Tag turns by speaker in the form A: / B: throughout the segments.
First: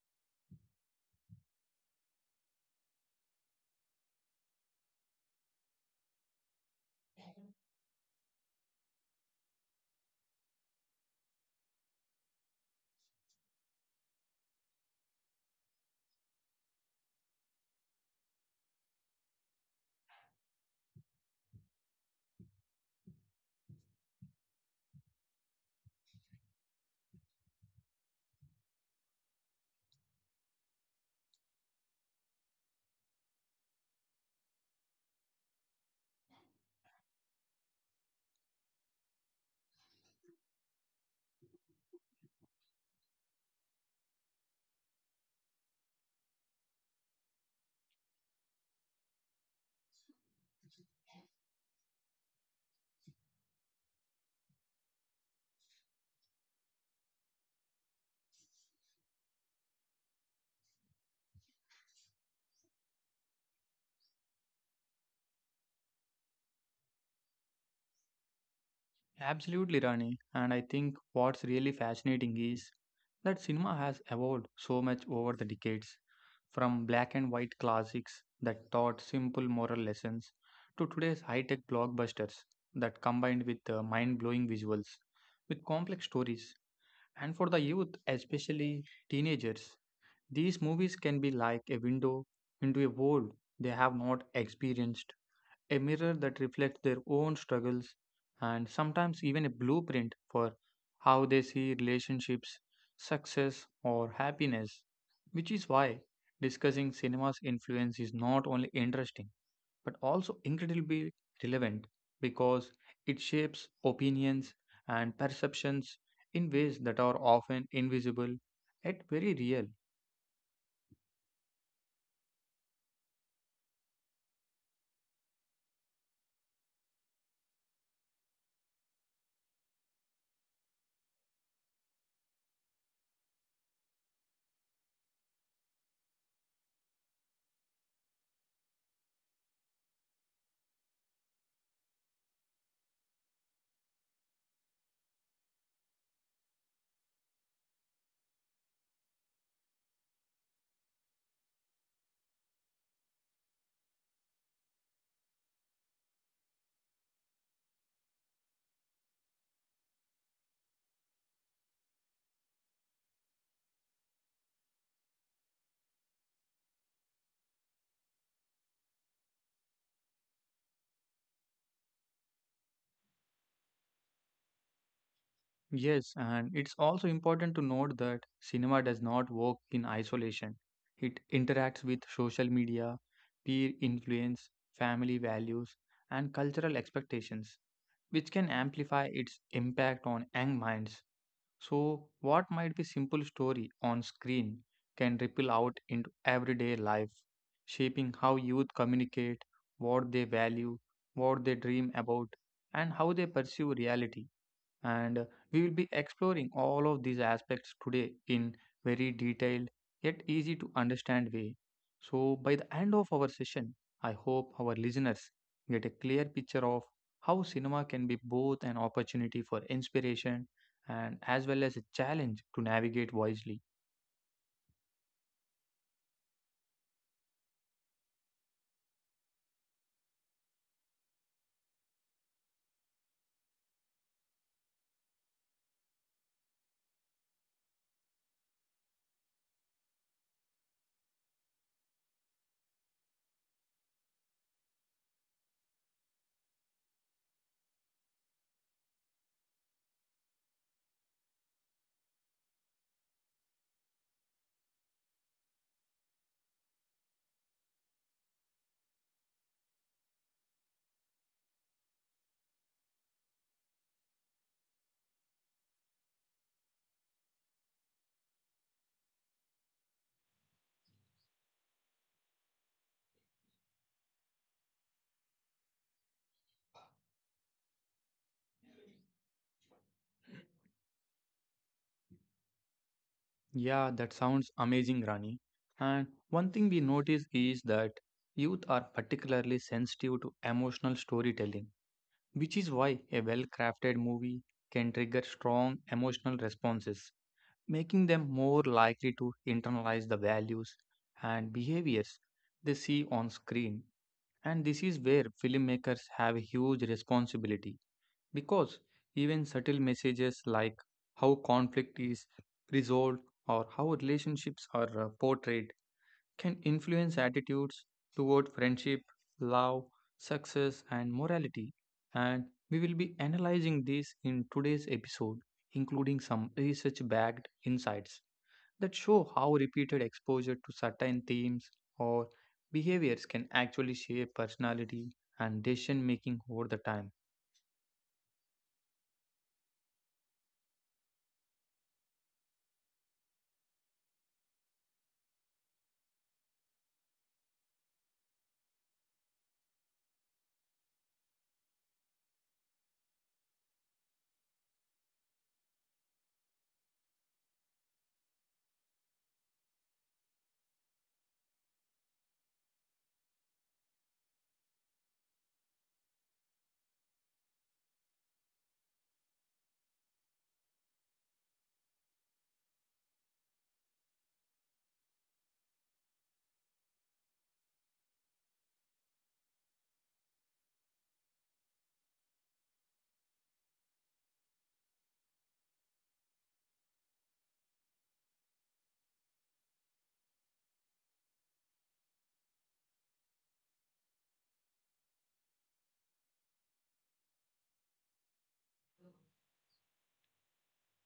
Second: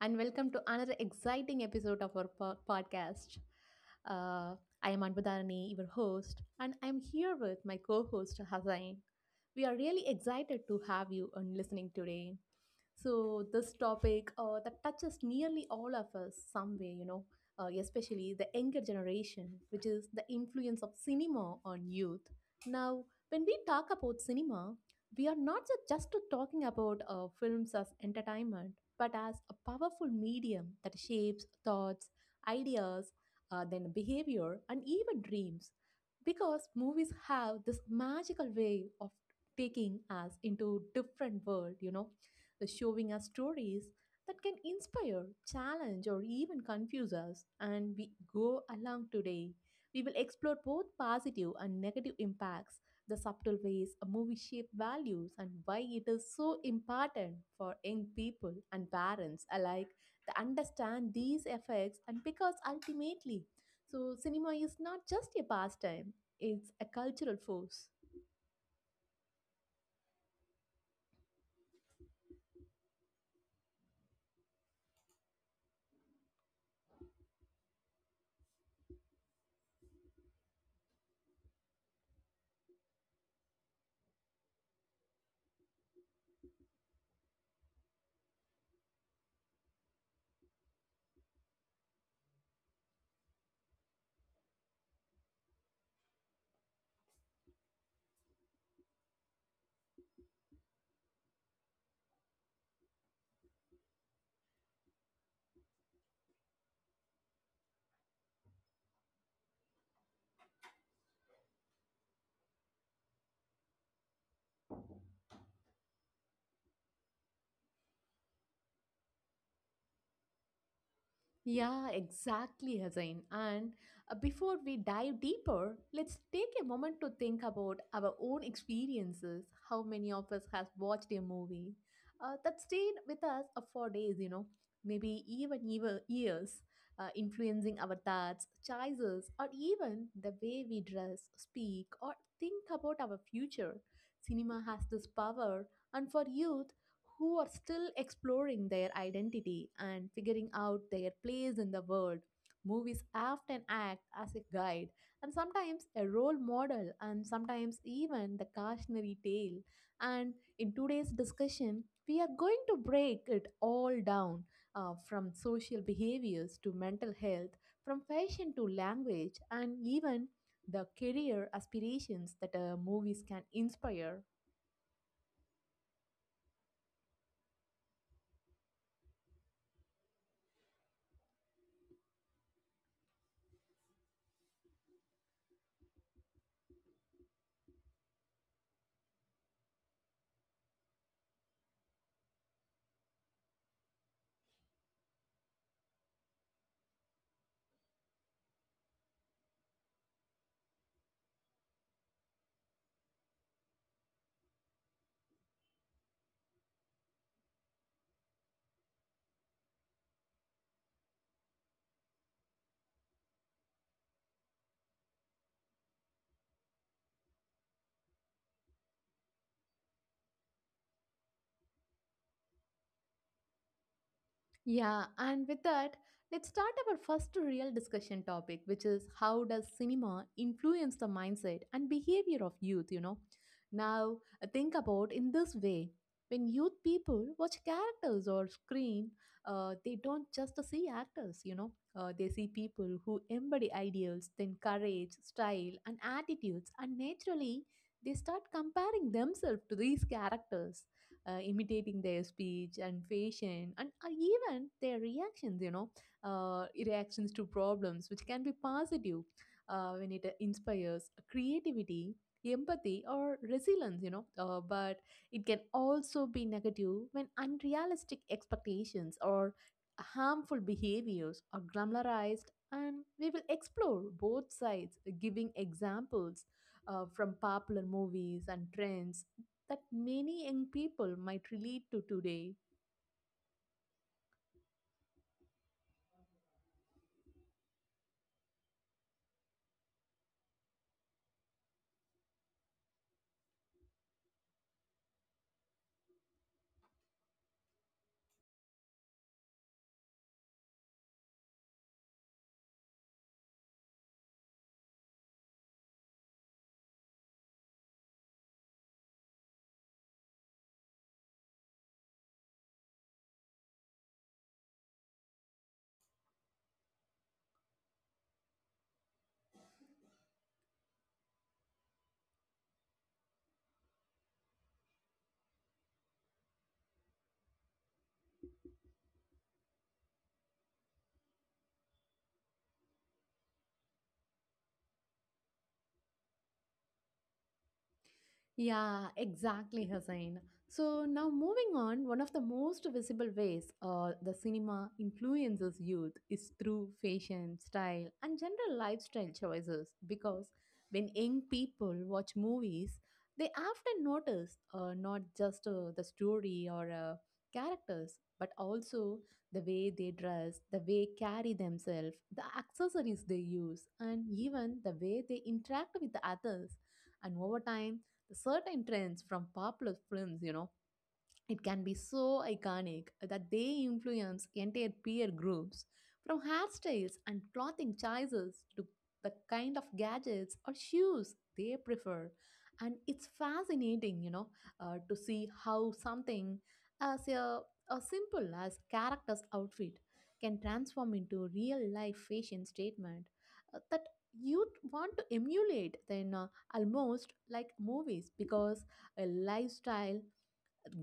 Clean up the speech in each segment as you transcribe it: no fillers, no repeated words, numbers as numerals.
A: and welcome to another exciting episode of our podcast. Uh, I am Anbudharani, your host, and I'm here with my co host, Hazain. We are really excited to have you on listening today. So, this topic that touches nearly all of us some way, you know, especially the younger generation, which is the influence of cinema on youth. Now, when we talk about cinema, we are not just talking about films as entertainment, but as a powerful medium that shapes thoughts, ideas, then behavior, and even dreams. Because movies have this magical way of taking us into different world, you know, the showing us stories that can inspire, challenge, or even confuse us. And we go along today. We will explore both positive and negative impacts, the subtle ways a movie shapes values and why it is so important for young people and parents alike to understand these effects, and because ultimately, so cinema is not just a pastime, it's a cultural force.
B: Absolutely, Rani. And I think what's really fascinating is that cinema has evolved so much over the decades, from black and white classics that taught simple moral lessons to today's high tech blockbusters that combined with mind blowing visuals, with complex stories. And for the youth, especially teenagers, these movies can be like a window into a world they have not experienced, a mirror that reflects their own struggles and sometimes even a blueprint for how they see relationships, success, or happiness. Which is why discussing cinema's influence is not only interesting but also incredibly relevant, because it shapes opinions and perceptions in ways that are often invisible yet very real.
A: Yeah, exactly, Hazin. And before we dive deeper, let's take a moment to think about our own experiences. How many of us has watched a movie that stayed with us for days, you know, maybe even years, influencing our thoughts, choices, or even the way we dress, speak, or think about our future. Cinema has this power, and for youth, who are still exploring their identity and figuring out their place in the world. Movies often act as a guide, and sometimes a role model, and sometimes even the cautionary tale. And in today's discussion, we are going to break it all down, from social behaviors to mental health, from fashion to language, and even the career aspirations that movies can inspire.
B: Yes, and it's also important to note that cinema does not work in isolation. It interacts with social media, peer influence, family values, and cultural expectations, which can amplify its impact on young minds. So, what might be simple story on screen can ripple out into everyday life, shaping how youth communicate, what they value, what they dream about, and how they perceive reality. And we will be exploring all of these aspects today in very detailed yet easy to understand way. So by the end of our session, I hope our listeners get a clear picture of how cinema can be both an opportunity for inspiration and as well as a challenge to navigate wisely.
A: Yeah, and with that, let's start our first real discussion topic, which is how does cinema influence the mindset and behavior of youth, you know? Now, think about in this way. When youth people watch characters or screen, they don't just see actors, you know. They see people who embody ideals, then courage, style, and attitudes, and naturally, they start comparing themselves to these characters, imitating their speech and fashion, and even their reactions, you know, reactions to problems, which can be positive when it inspires creativity, empathy, or resilience, you know, but it can also be negative when unrealistic expectations or harmful behaviors are glamorized. And we will explore both sides, giving examples from popular movies and trends that many young people might relate to today.
B: Yeah, that sounds amazing, Rani. And one thing we notice is that youth are particularly sensitive to emotional storytelling, which is why a well crafted movie can trigger strong emotional responses, making them more likely to internalize the values and behaviors they see on screen. And this is where filmmakers have a huge responsibility, because even subtle messages like how conflict is resolved or how relationships are portrayed can influence attitudes toward friendship, love, success, and morality. And we will be analyzing this in today's episode, including some research backed insights that show how repeated exposure to certain themes or behaviors can actually shape personality and decision making over the time.
A: Yeah, exactly, Hussain. So now moving on, one of the most visible ways the cinema influences youth is through fashion, style, and general lifestyle choices. Because when young people watch movies, they often notice not just the story or characters, but also the way they dress, the way carry themselves, the accessories they use, and even the way they interact with the others. And over time, certain trends from popular films, you know, it can be so iconic that they influence entire peer groups, from hairstyles and clothing choices to the kind of gadgets or shoes they prefer. And it's fascinating, you know, to see how something as a, as simple as character's outfit can transform into real life fashion statement that you want to emulate, then almost like movies, because a lifestyle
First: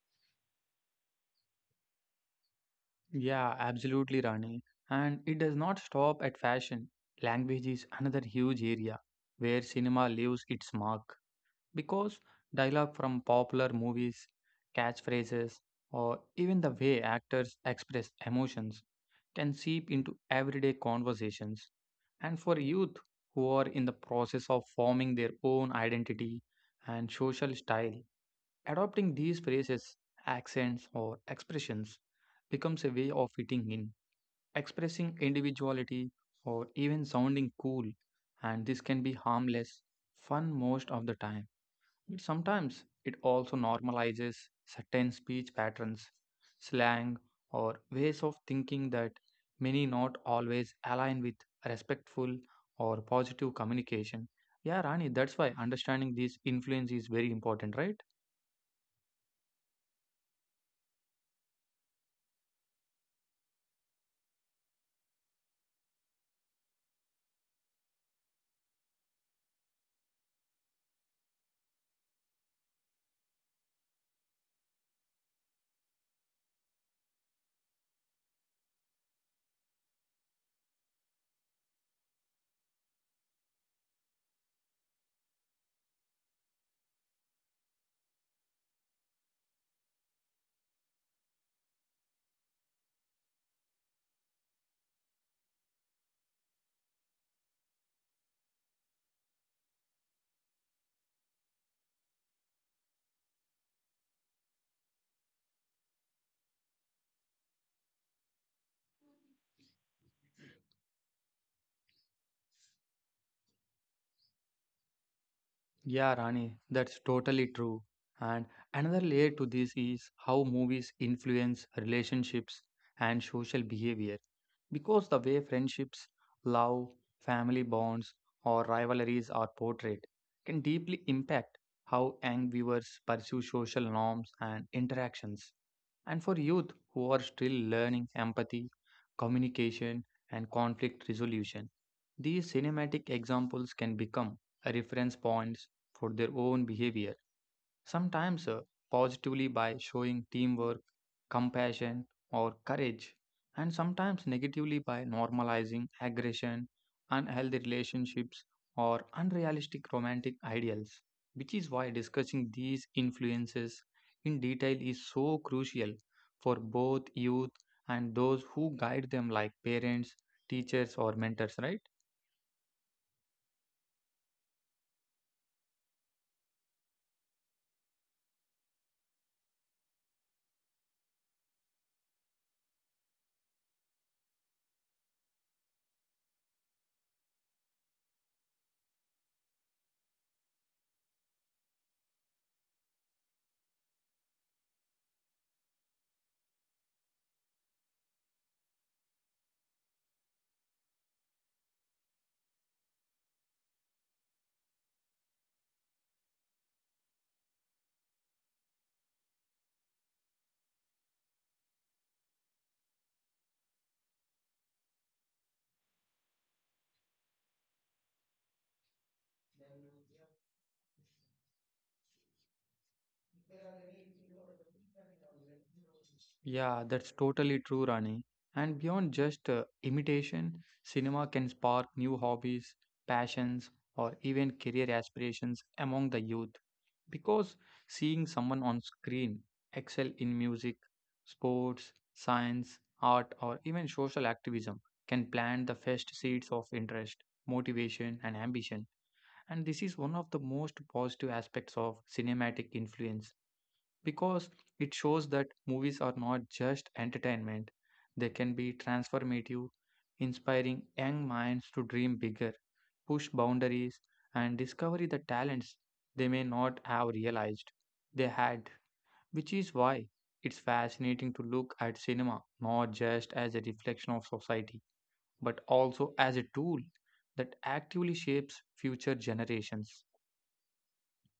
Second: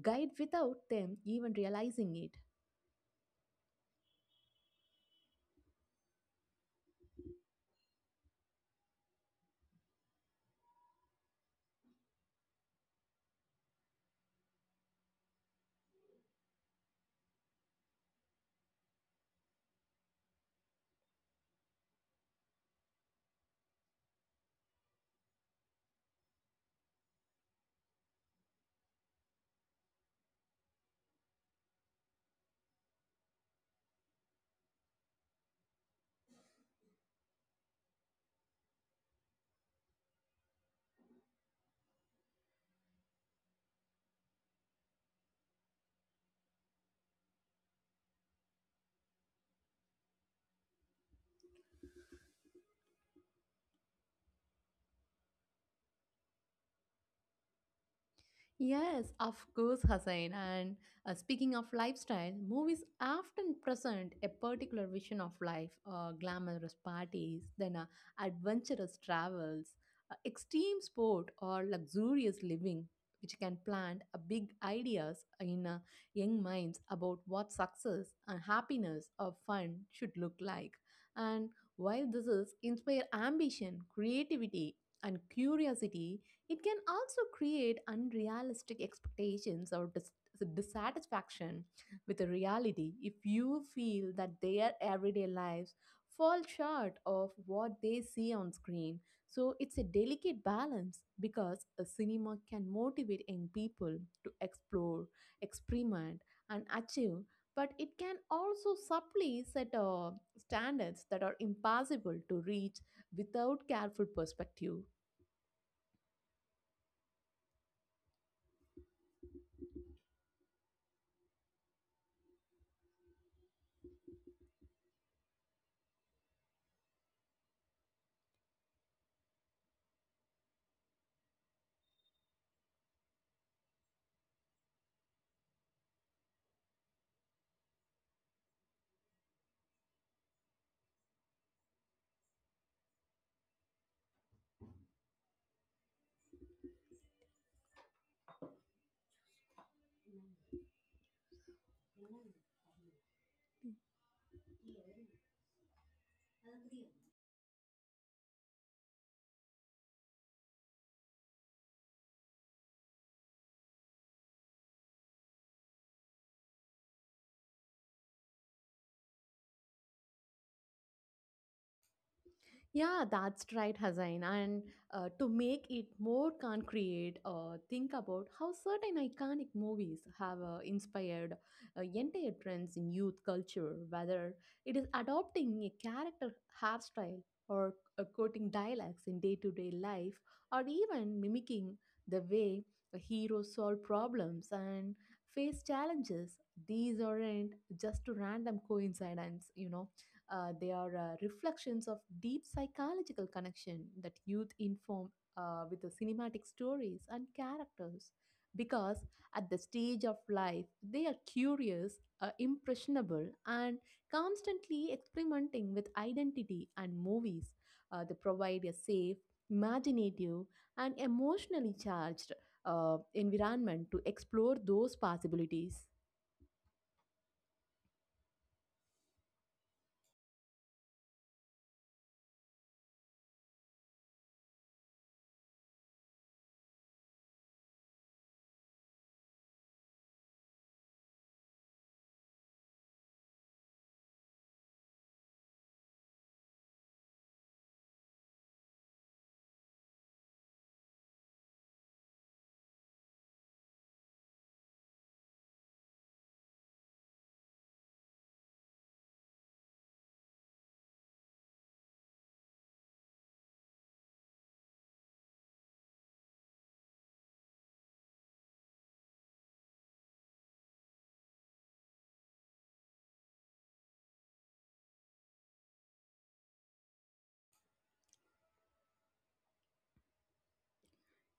A: guide without them even realizing it.
B: Yeah, absolutely, Rani. And it does not stop at fashion. Language is another huge area where cinema leaves its mark, because dialogue from popular movies, catchphrases, or even the way actors express emotions can seep into everyday conversations. And for youth who are in the process of forming their own identity and social style, adopting these phrases, accents, or expressions becomes a way of fitting in, expressing individuality, or even sounding cool. And this can be harmless, fun most of the time. Sometimes it also normalizes certain speech patterns, slang, or ways of thinking that many not always align with respectful or positive communication. Yeah, Rani, that's why understanding these influence is very important, right?
A: Yes, of course, Hussain. And speaking of lifestyle, movies often present a particular vision of life, glamorous parties, then adventurous travels, extreme sport, or luxurious living, which can plant big ideas in young minds about what success and happiness or fun should look like. And while this is inspire ambition, creativity, and curiosity, it can also create unrealistic expectations or dissatisfaction with the reality if you feel that their everyday lives fall short of what they see on screen. So it's a delicate balance, because a cinema can motivate young people to explore, experiment, and achieve, but it can also subtly set standards that are impossible to reach without careful perspective.
B: Yeah, Rani, that's totally true. And another layer to this is how movies influence relationships and social behavior. Because the way friendships, love, family bonds, or rivalries are portrayed can deeply impact how young viewers pursue social norms and interactions. And for youth who are still learning empathy, communication, and conflict resolution, these cinematic examples can become reference points for their own behavior, sometimes positively by showing teamwork, compassion, or courage, and sometimes negatively by normalizing aggression, unhealthy relationships, or unrealistic romantic ideals, which is why discussing these influences in detail is so crucial for both youth and those who guide them, like parents, teachers, or mentors, right?
A: Yeah, that's right, Hazain. And to make it more concrete, think about how certain iconic movies have inspired entire trends in youth culture, whether it is adopting a character hairstyle, or quoting dialects in day to day life, or even mimicking the way a hero solve problems and face challenges. These aren't just random coincidences, you know, they are reflections of deep psychological connection that youth inform with the cinematic stories and characters, because at the stage of life they are curious, impressionable, and constantly experimenting with identity, and movies they provide a safe, imaginative, and emotionally charged environment to explore those possibilities.
B: Yeah, that's totally true, Rani. And beyond just imitation, cinema can spark new hobbies, passions, or even career aspirations among the youth. Because seeing someone on screen excel in music, sports, science, art, or even social activism can plant the first seeds of interest, motivation, and ambition. And this is one of the most positive aspects of cinematic influence, because it shows that movies are not just entertainment, they can be transformative, inspiring young minds to dream bigger, push boundaries, and discover the talents they may not have realized they had, which is why it's fascinating to look at cinema not just as a reflection of society, but also as a tool that actively shapes future generations.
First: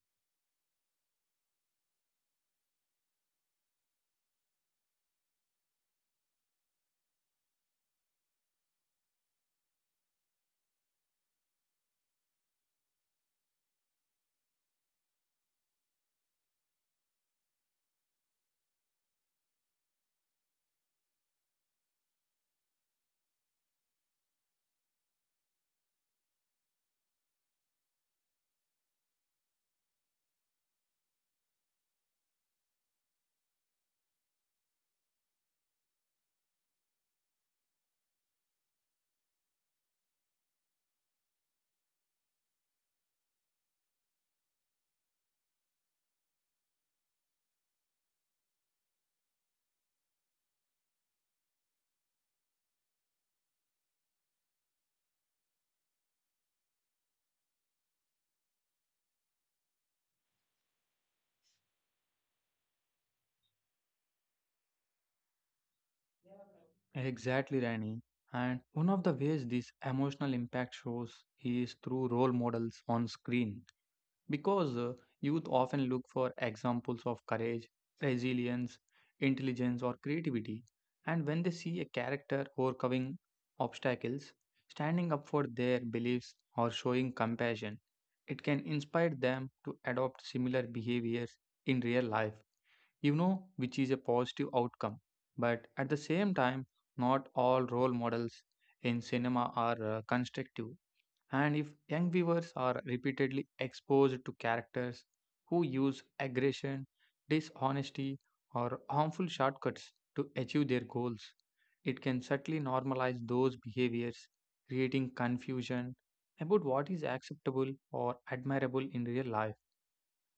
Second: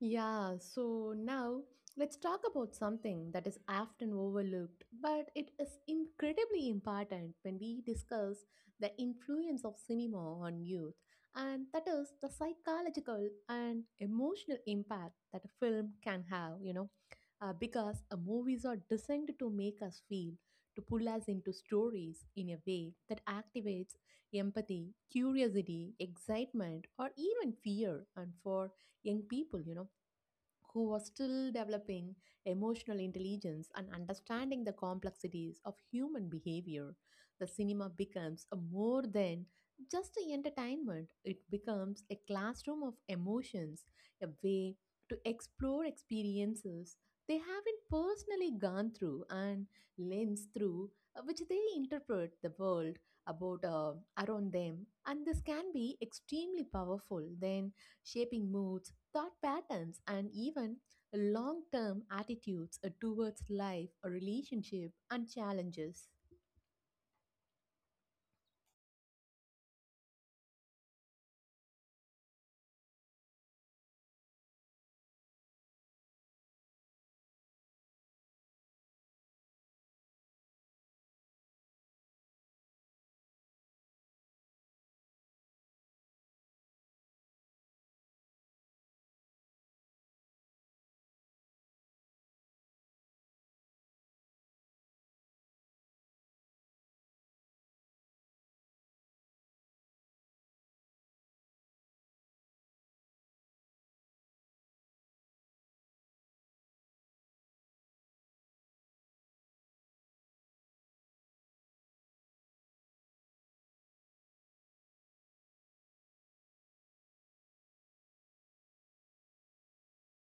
A: Yeah, so now let's talk about something that is often overlooked, but it is incredibly important when we discuss the influence of cinema on youth, and that is the psychological and emotional impact that a film can have, you know, because movies are designed to make us feel, to pull us into stories in a way that activates empathy, curiosity, excitement, or even fear, and for young people, you know, who was still developing emotional intelligence and understanding the complexities of human behavior. The cinema becomes a more than just a entertainment, it becomes a classroom of emotions, a way to explore experiences they haven't personally gone through, and lens through which they interpret the world about around them, and this can be extremely powerful then shaping moods, thought patterns, and even long term attitudes towards life, a relationship, and challenges.
B: Exactly, Rani. And one of the ways this emotional impact shows is through role models on screen. Because youth often look for examples of courage, resilience, intelligence, or creativity. And when they see a character overcoming obstacles, standing up for their beliefs, or showing compassion, it can inspire them to adopt similar behaviors in real life, you know, which is a positive outcome. But at the same time, not all role models in cinema are constructive. And if young viewers are repeatedly exposed to characters who use aggression, dishonesty, or harmful shortcuts to achieve their goals, it can subtly normalize those behaviors, creating confusion about what is acceptable or admirable in real life.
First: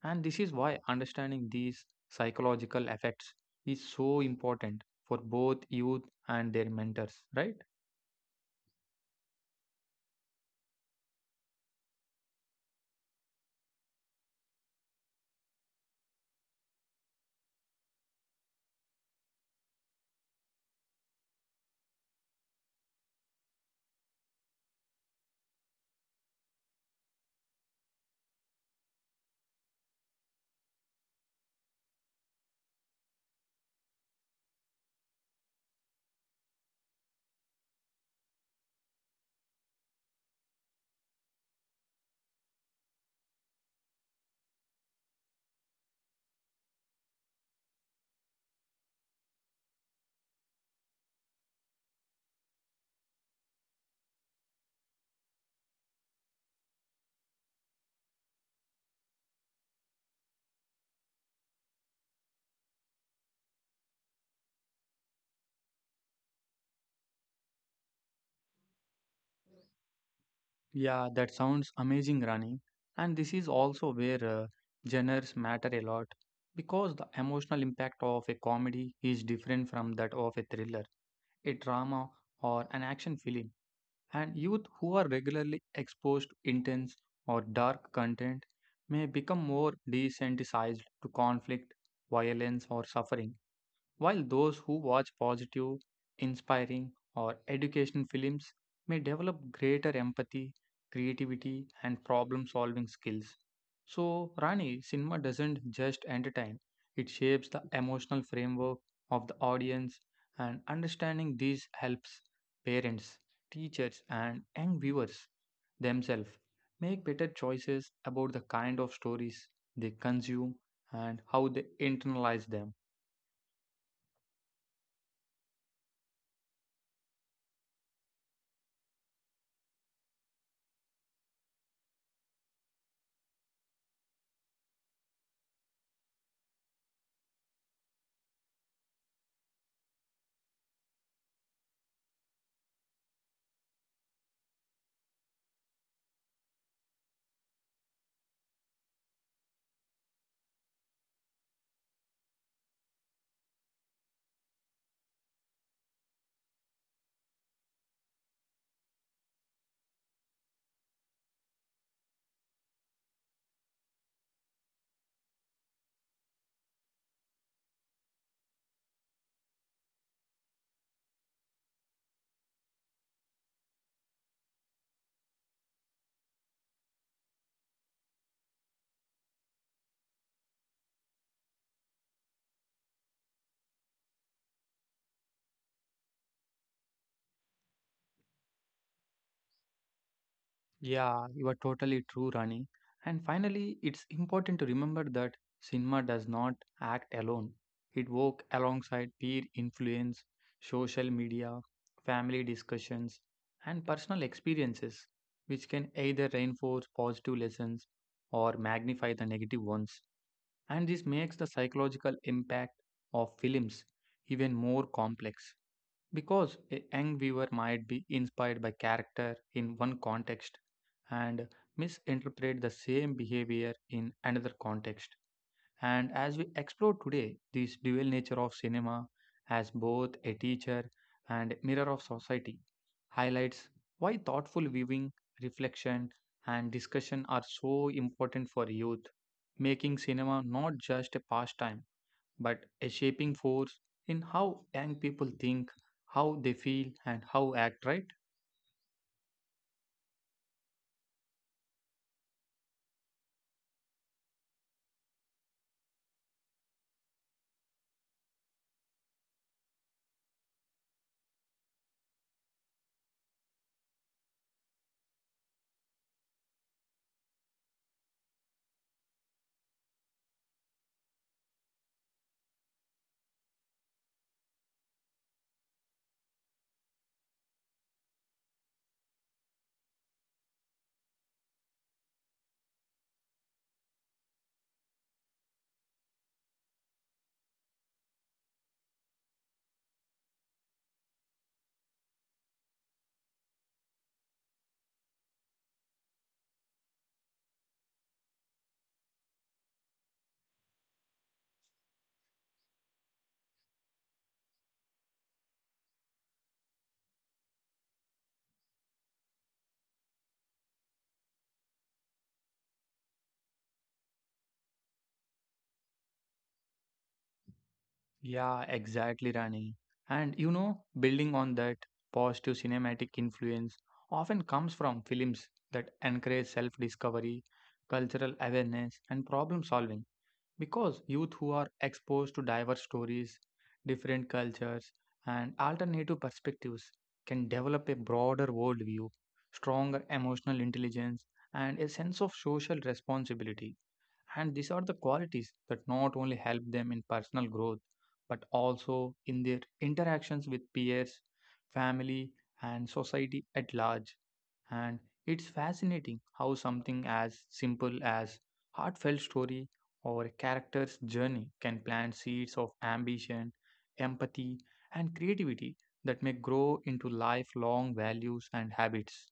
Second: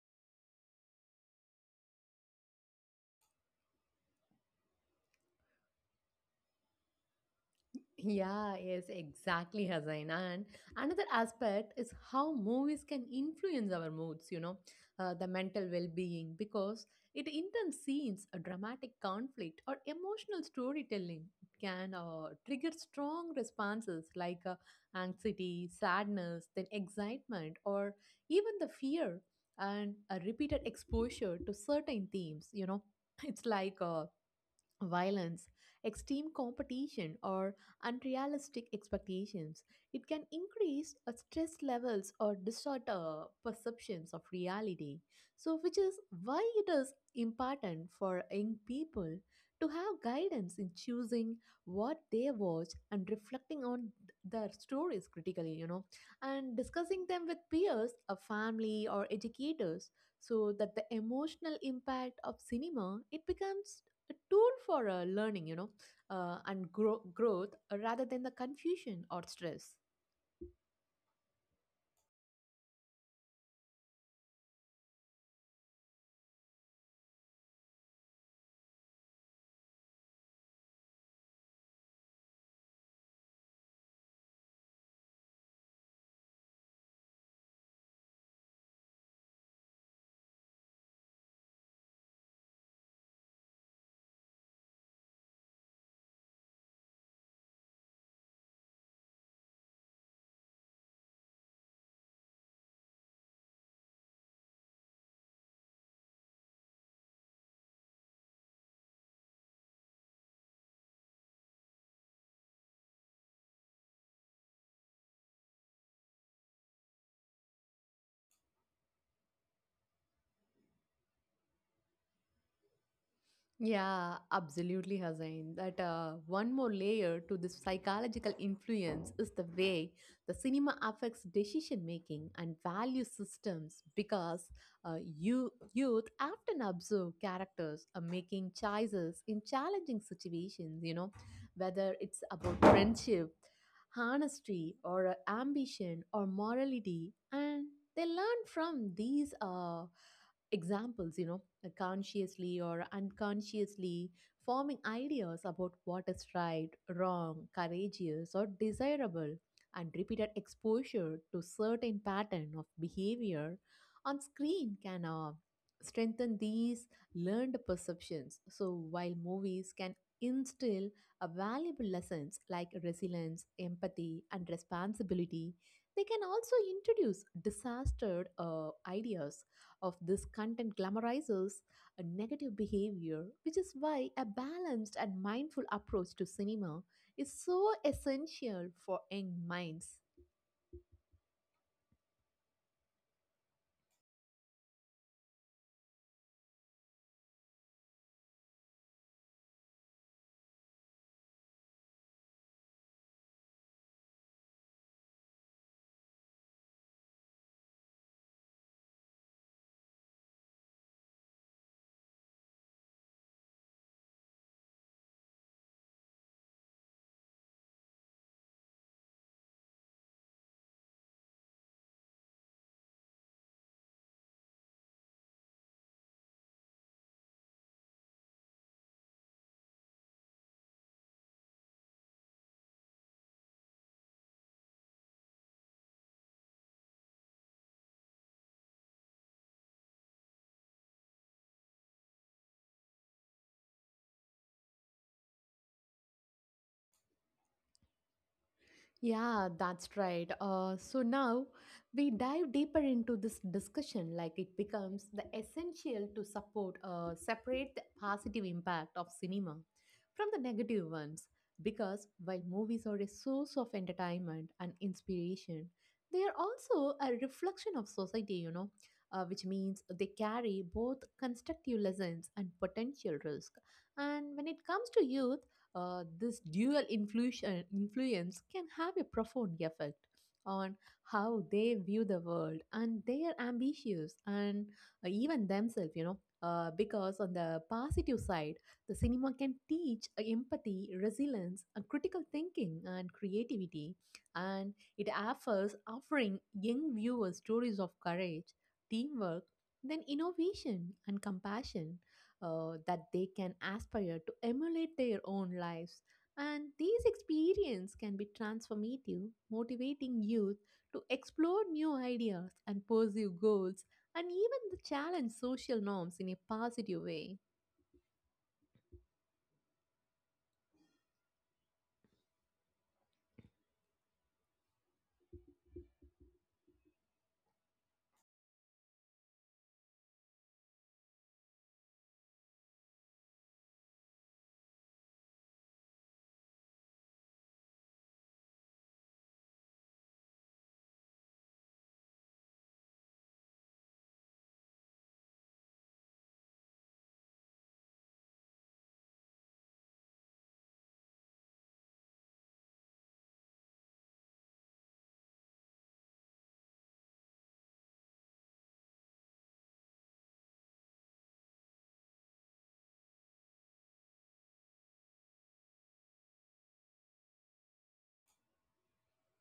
B: And this is why understanding these psychological effects is so important for both youth and their mentors, right?
A: Yeah, yes, exactly, Hassan. And another aspect is how movies can influence our moods, you know, the mental well being, because it intense scenes, a dramatic conflict, or emotional storytelling can trigger strong responses like anxiety, sadness, then excitement, or even the fear, and a repeated exposure to certain themes, you know. It's like violence, extreme competition, or unrealistic expectations. It can increase stress levels or distort perceptions of reality. So, which is why it is important for young people to have guidance in choosing what they watch and reflecting on their stories critically, you know, and discussing them with peers, a family, or educators, so that the emotional impact of cinema it becomes a tool for learning, you know, and growth rather than the confusion or stress.
B: Yeah, that sounds amazing, Rani. And this is also where genres matter a lot, because the emotional impact of a comedy is different from that of a thriller, a drama, or an action film. And youth who are regularly exposed to intense or dark content may become more desensitized to conflict, violence, or suffering. While those who watch positive, inspiring, or educational films may develop greater empathy, creativity, and problem solving skills. So, Rani, cinema doesn't just entertain, it shapes the emotional framework of the audience, and understanding this helps parents, teachers, and young viewers themselves make better choices about the kind of stories they consume and how they internalize them.
A: Yeah, absolutely, Hussain. That one more layer to this psychological influence is the way the cinema affects decision making and value systems, because youth often observe characters are making choices in challenging situations, you know, whether it's about friendship, honesty, or ambition, or morality. And they learn from these examples, you know, consciously or unconsciously forming ideas about what is right, wrong, courageous, or desirable, and repeated exposure to certain pattern of behavior on screen can strengthen these learned perceptions. So while movies can instill a valuable lessons like resilience, empathy, and responsibility, they can also introduce disaster ideas of this content glamorizes a negative behavior, which is why a balanced and mindful approach to cinema is so essential for young minds.
B: Yeah, you are totally true, Rani. And finally, it's important to remember that cinema does not act alone. It works alongside peer influence, social media, family discussions, and personal experiences, which can either reinforce positive lessons or magnify the negative ones. And this makes the psychological impact of films even more complex, because a young viewer might be inspired by character in one context and misinterpret the same behavior in another context. And as we explore today, this dual nature of cinema as both a teacher and mirror of society highlights why thoughtful viewing, reflection, and discussion are so important for youth, making cinema not just a pastime but a shaping force in how young people think, how they feel, and how act, right?
A: Yeah, that's right. So now we dive deeper into this discussion, like it becomes the essential to support, separate the positive impact of cinema from the negative ones. Because while movies are a source of entertainment and inspiration, they are also a reflection of society, you know, which means they carry both constructive lessons and potential risk. And when it comes to youth, this dual influence can have a profound effect on how they view the world and their ambitions, and even themselves, you know, because on the positive side the cinema can teach empathy, resilience, and critical thinking, and creativity, and it offers offering young viewers stories of courage, teamwork, then innovation, and compassion that they can aspire to emulate their own lives. And these experiences can be transformative, motivating youth to explore new ideas and pursue goals, and even to challenge social norms in a positive way.
B: Yeah, exactly, Rani. And you know, building on that, positive cinematic influence often comes from films that encourage self discovery, cultural awareness, and problem solving. Because youth who are exposed to diverse stories, different cultures, and alternative perspectives can develop a broader worldview, stronger emotional intelligence, and a sense of social responsibility. And these are the qualities that not only help them in personal growth, but also in their interactions with peers, family, and society at large. And it's fascinating how something as simple as heartfelt story or a character's journey can plant seeds of ambition, empathy, and creativity that may grow into lifelong values and habits.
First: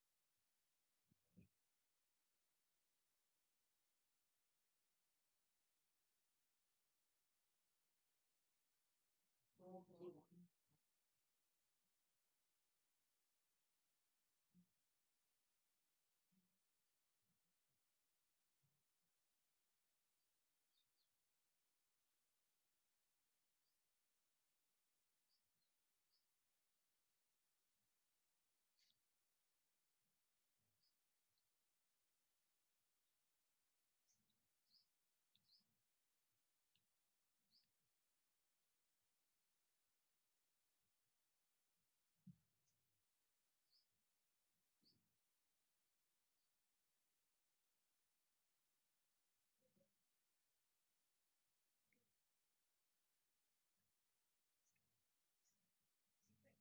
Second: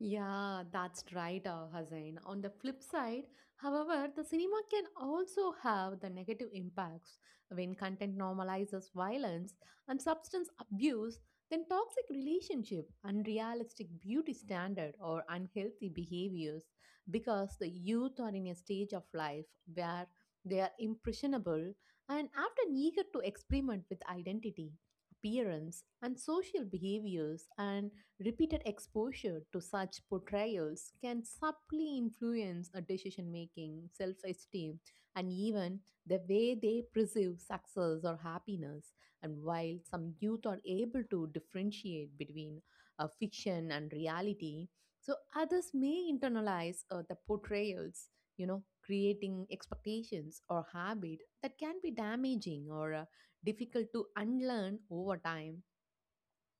A: Yeah, that's right, Hussain. On the flip side, however, the cinema can also have the negative impacts. When content normalizes violence and substance abuse, then toxic relationship, unrealistic beauty standard, or unhealthy behaviors, because the youth are in a stage of life where they are impressionable and often eager to experiment with identity, appearance, and social behaviors, and repeated exposure to such portrayals can subtly influence a decision making, self esteem, and even the way they perceive success or happiness. And while some youth are able to differentiate between fiction and reality, others may internalize the portrayals, creating expectations or habit that can be damaging or difficult to unlearn over time.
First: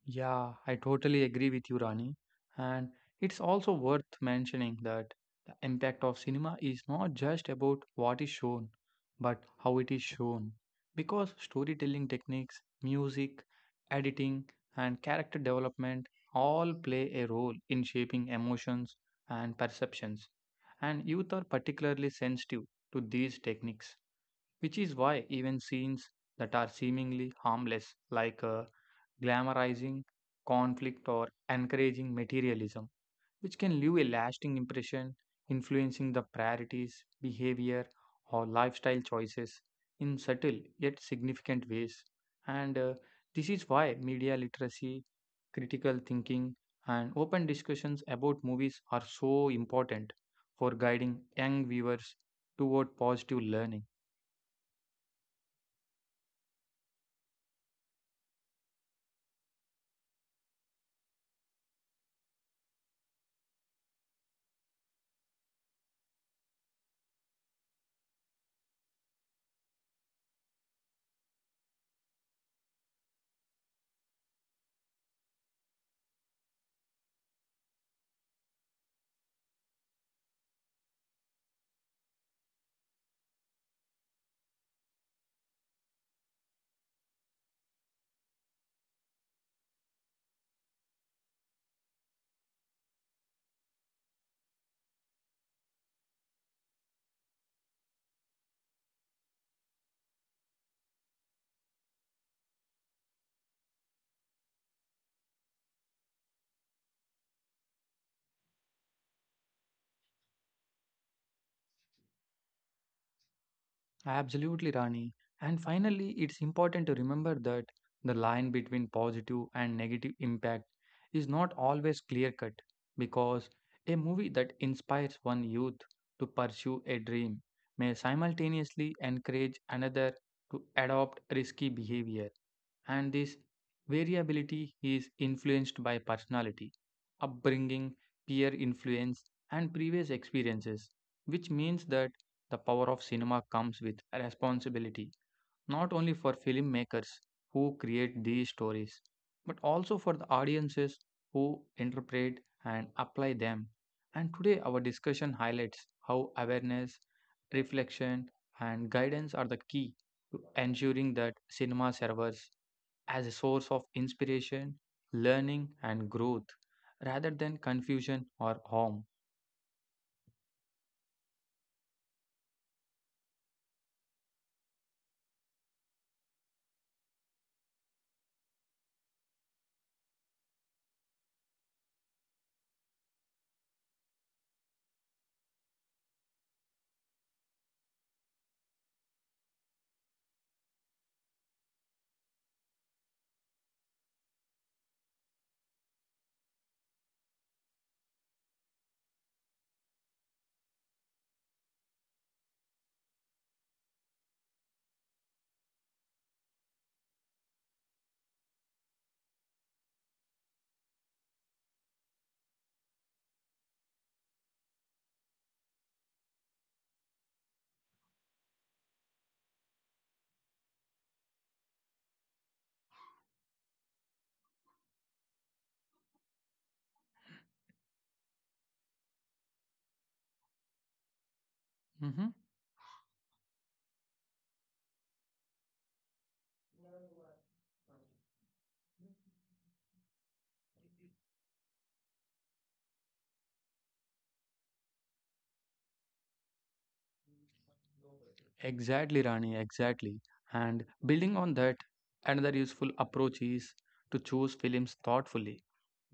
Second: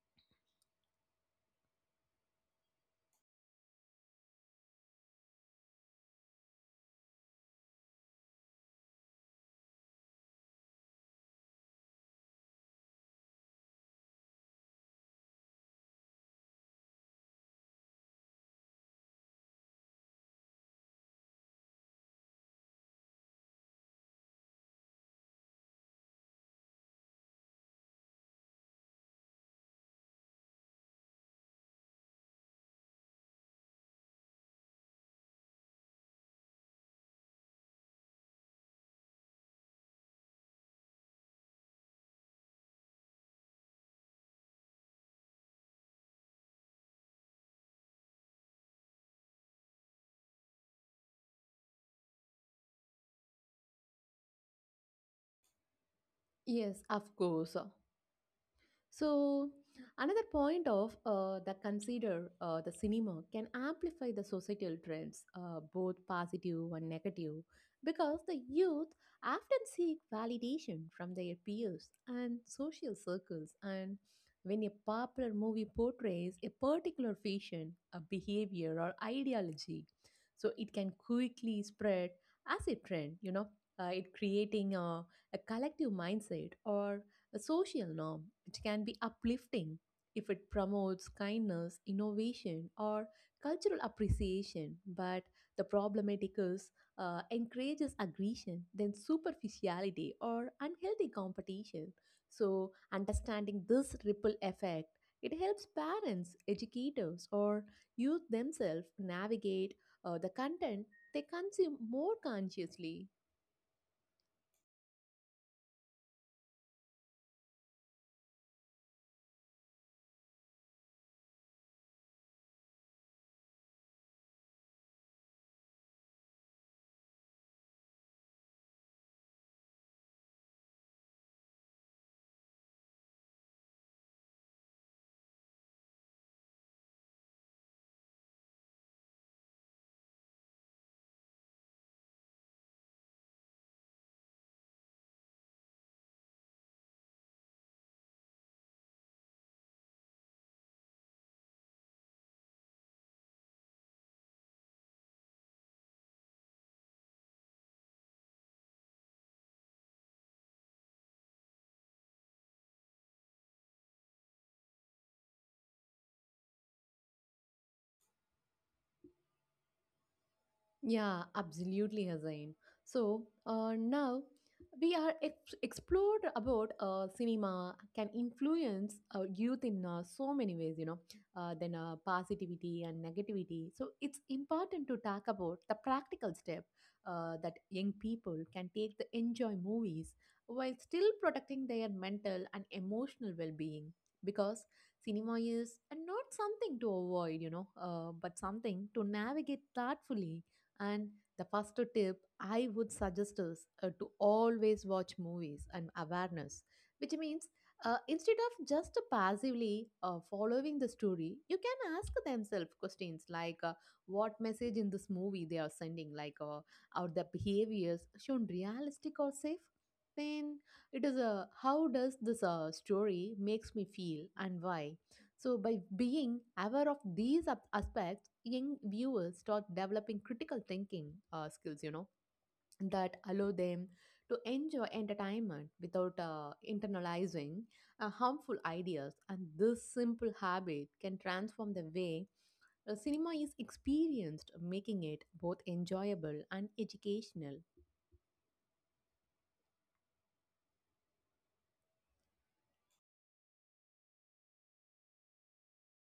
B: Yeah, I totally agree with you, Rani. And it's also worth mentioning that the impact of cinema is not just about what is shown, but how it is shown. Because storytelling techniques, music, editing, and character development all play a role in shaping emotions and perceptions. And youth are particularly sensitive to these techniques, which is why even scenes that are seemingly harmless, like glamorizing conflict or encouraging materialism, which can leave a lasting impression, influencing the priorities, behavior, or lifestyle choices in subtle yet significant ways. And this is why media literacy, critical thinking, and open discussions about movies are so important for guiding young viewers toward positive learning.
A: Yes, of course. So another point of the consider the cinema can amplify the societal trends, both positive and negative, because the youth often seek validation from their peers and social circles. And when a popular movie portrays a particular fashion, a behavior, or ideology, it can quickly spread as a trend. You know, it creating a collective mindset or a social norm. It can be uplifting if it promotes kindness, innovation, or cultural appreciation. But the problematic is encourages aggression, then superficiality or unhealthy competition. So understanding this ripple effect, it helps parents, educators, or youth themselves navigate the content they consume more consciously.
B: Absolutely, Rani. And finally, it's important to remember that the line between positive and negative impact is not always clear cut, because a movie that inspires one youth to pursue a dream may simultaneously encourage another to adopt risky behavior. And this variability is influenced by personality, upbringing, peer influence, and previous experiences, which means that the power of cinema comes with a responsibility, not only for filmmakers who create these stories, but also for the audiences who interpret and apply them. And today, our discussion highlights how awareness, reflection, and guidance are the key to ensuring that cinema serves as a source of inspiration, learning, and growth rather than confusion or harm.
A: Yeah, absolutely, Hazain. So now we are explored about cinema can influence youth in so many ways, then positivity and negativity. So it's important to talk about the practical step that young people can take to enjoy movies while still protecting their mental and emotional well-being. Because cinema is not something to avoid, but something to navigate thoughtfully, and the first tip I would suggest is to always watch movies and awareness, which means instead of just passively following the story, you can ask themselves questions like, what message in this movie they are sending, like, are the behaviors shown realistic or safe? Then it is a, how does this story makes me feel and why? So, by being aware of these aspects, young viewers start developing critical thinking skills, you know,
B: Mhm.
A: that allow them to enjoy entertainment without internalizing harmful ideas. And this simple habit can transform the way cinema is experienced, making it both enjoyable and educational.
B: Exactly, Rani, exactly. And building on that, another useful approach is to choose films thoughtfully,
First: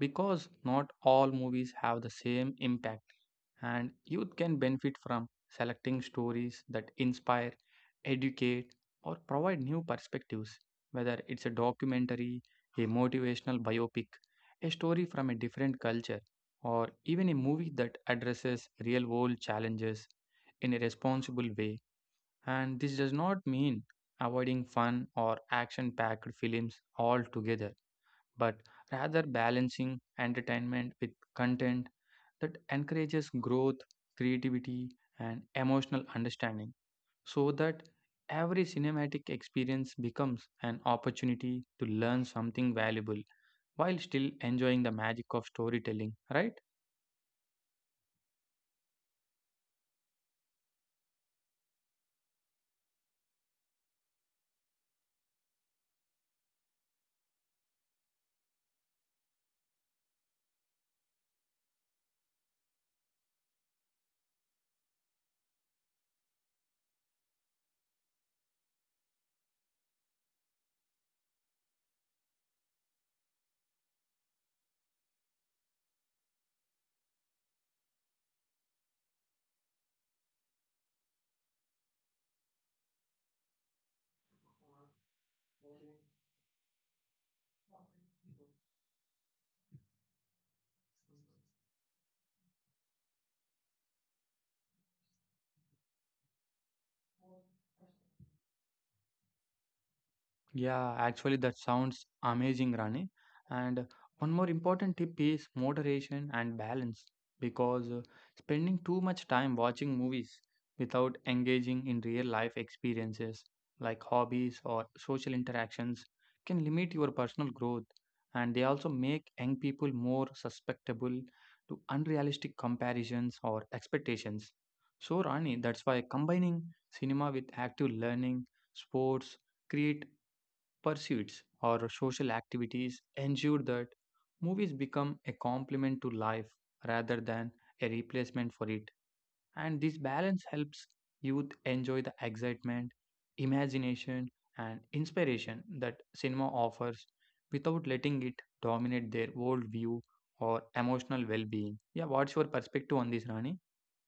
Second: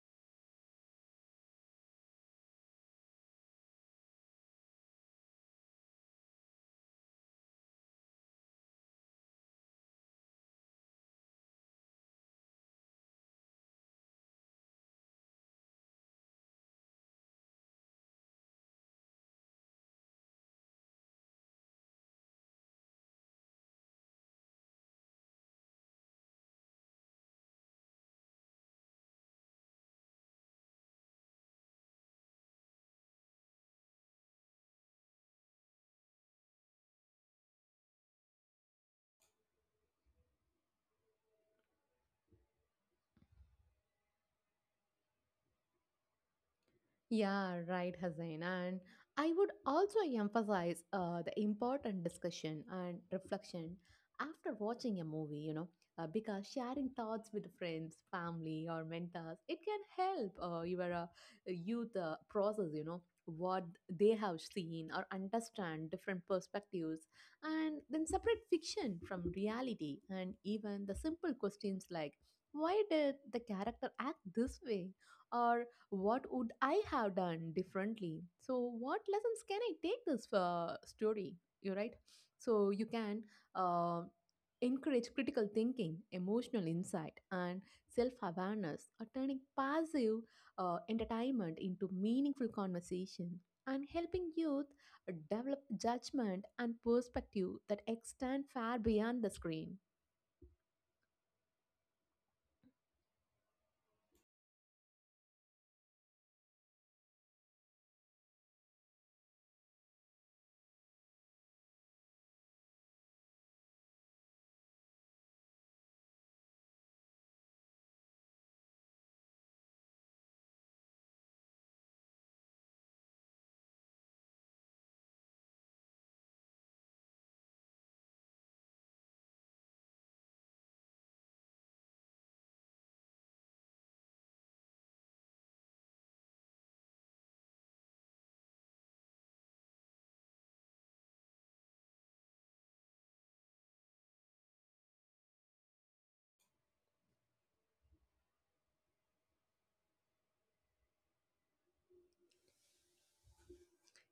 B: because not all movies have the same impact, and youth can benefit from selecting stories that inspire, educate, or provide new perspectives, whether it's a documentary, a motivational biopic, a story from a different culture, or even a movie that addresses real world challenges in a responsible way. And this does not mean avoiding fun or action packed films altogether, but rather balancing entertainment with content that encourages growth, creativity, and emotional understanding, so that every cinematic experience becomes an opportunity to learn something valuable while still enjoying the magic of storytelling, right?
A: Yeah, right, Hussain. And I would also emphasize the important discussion and reflection after watching a movie, you know, because sharing thoughts with friends, family, or mentors, it can help your youth process, you know, what they have seen or understand different perspectives, and then separate fiction from reality, and even the simple questions like, why did the character act this way? Or what would I have done differently? So, what lessons can I take this story? You're right. So, you can uh, encourage critical thinking, emotional insight, and self awareness, turning passive entertainment into meaningful conversation, and helping youth develop judgment and perspective that extend far beyond the screen.
B: Yeah, actually, that sounds amazing, Rani. And one more important tip is moderation and balance because spending too much time watching movies without engaging in real life experiences like hobbies or social interactions can limit your personal growth. And they also make young people more susceptible to unrealistic comparisons or expectations. So, Rani, that's why combining cinema with active learning, sports, create pursuits or social activities ensure that movies become a complement to life rather than a replacement for it. And this balance helps youth enjoy the excitement, imagination, and inspiration that cinema offers without letting it dominate their worldview or emotional well being. Yeah, what's your perspective on this, Rani?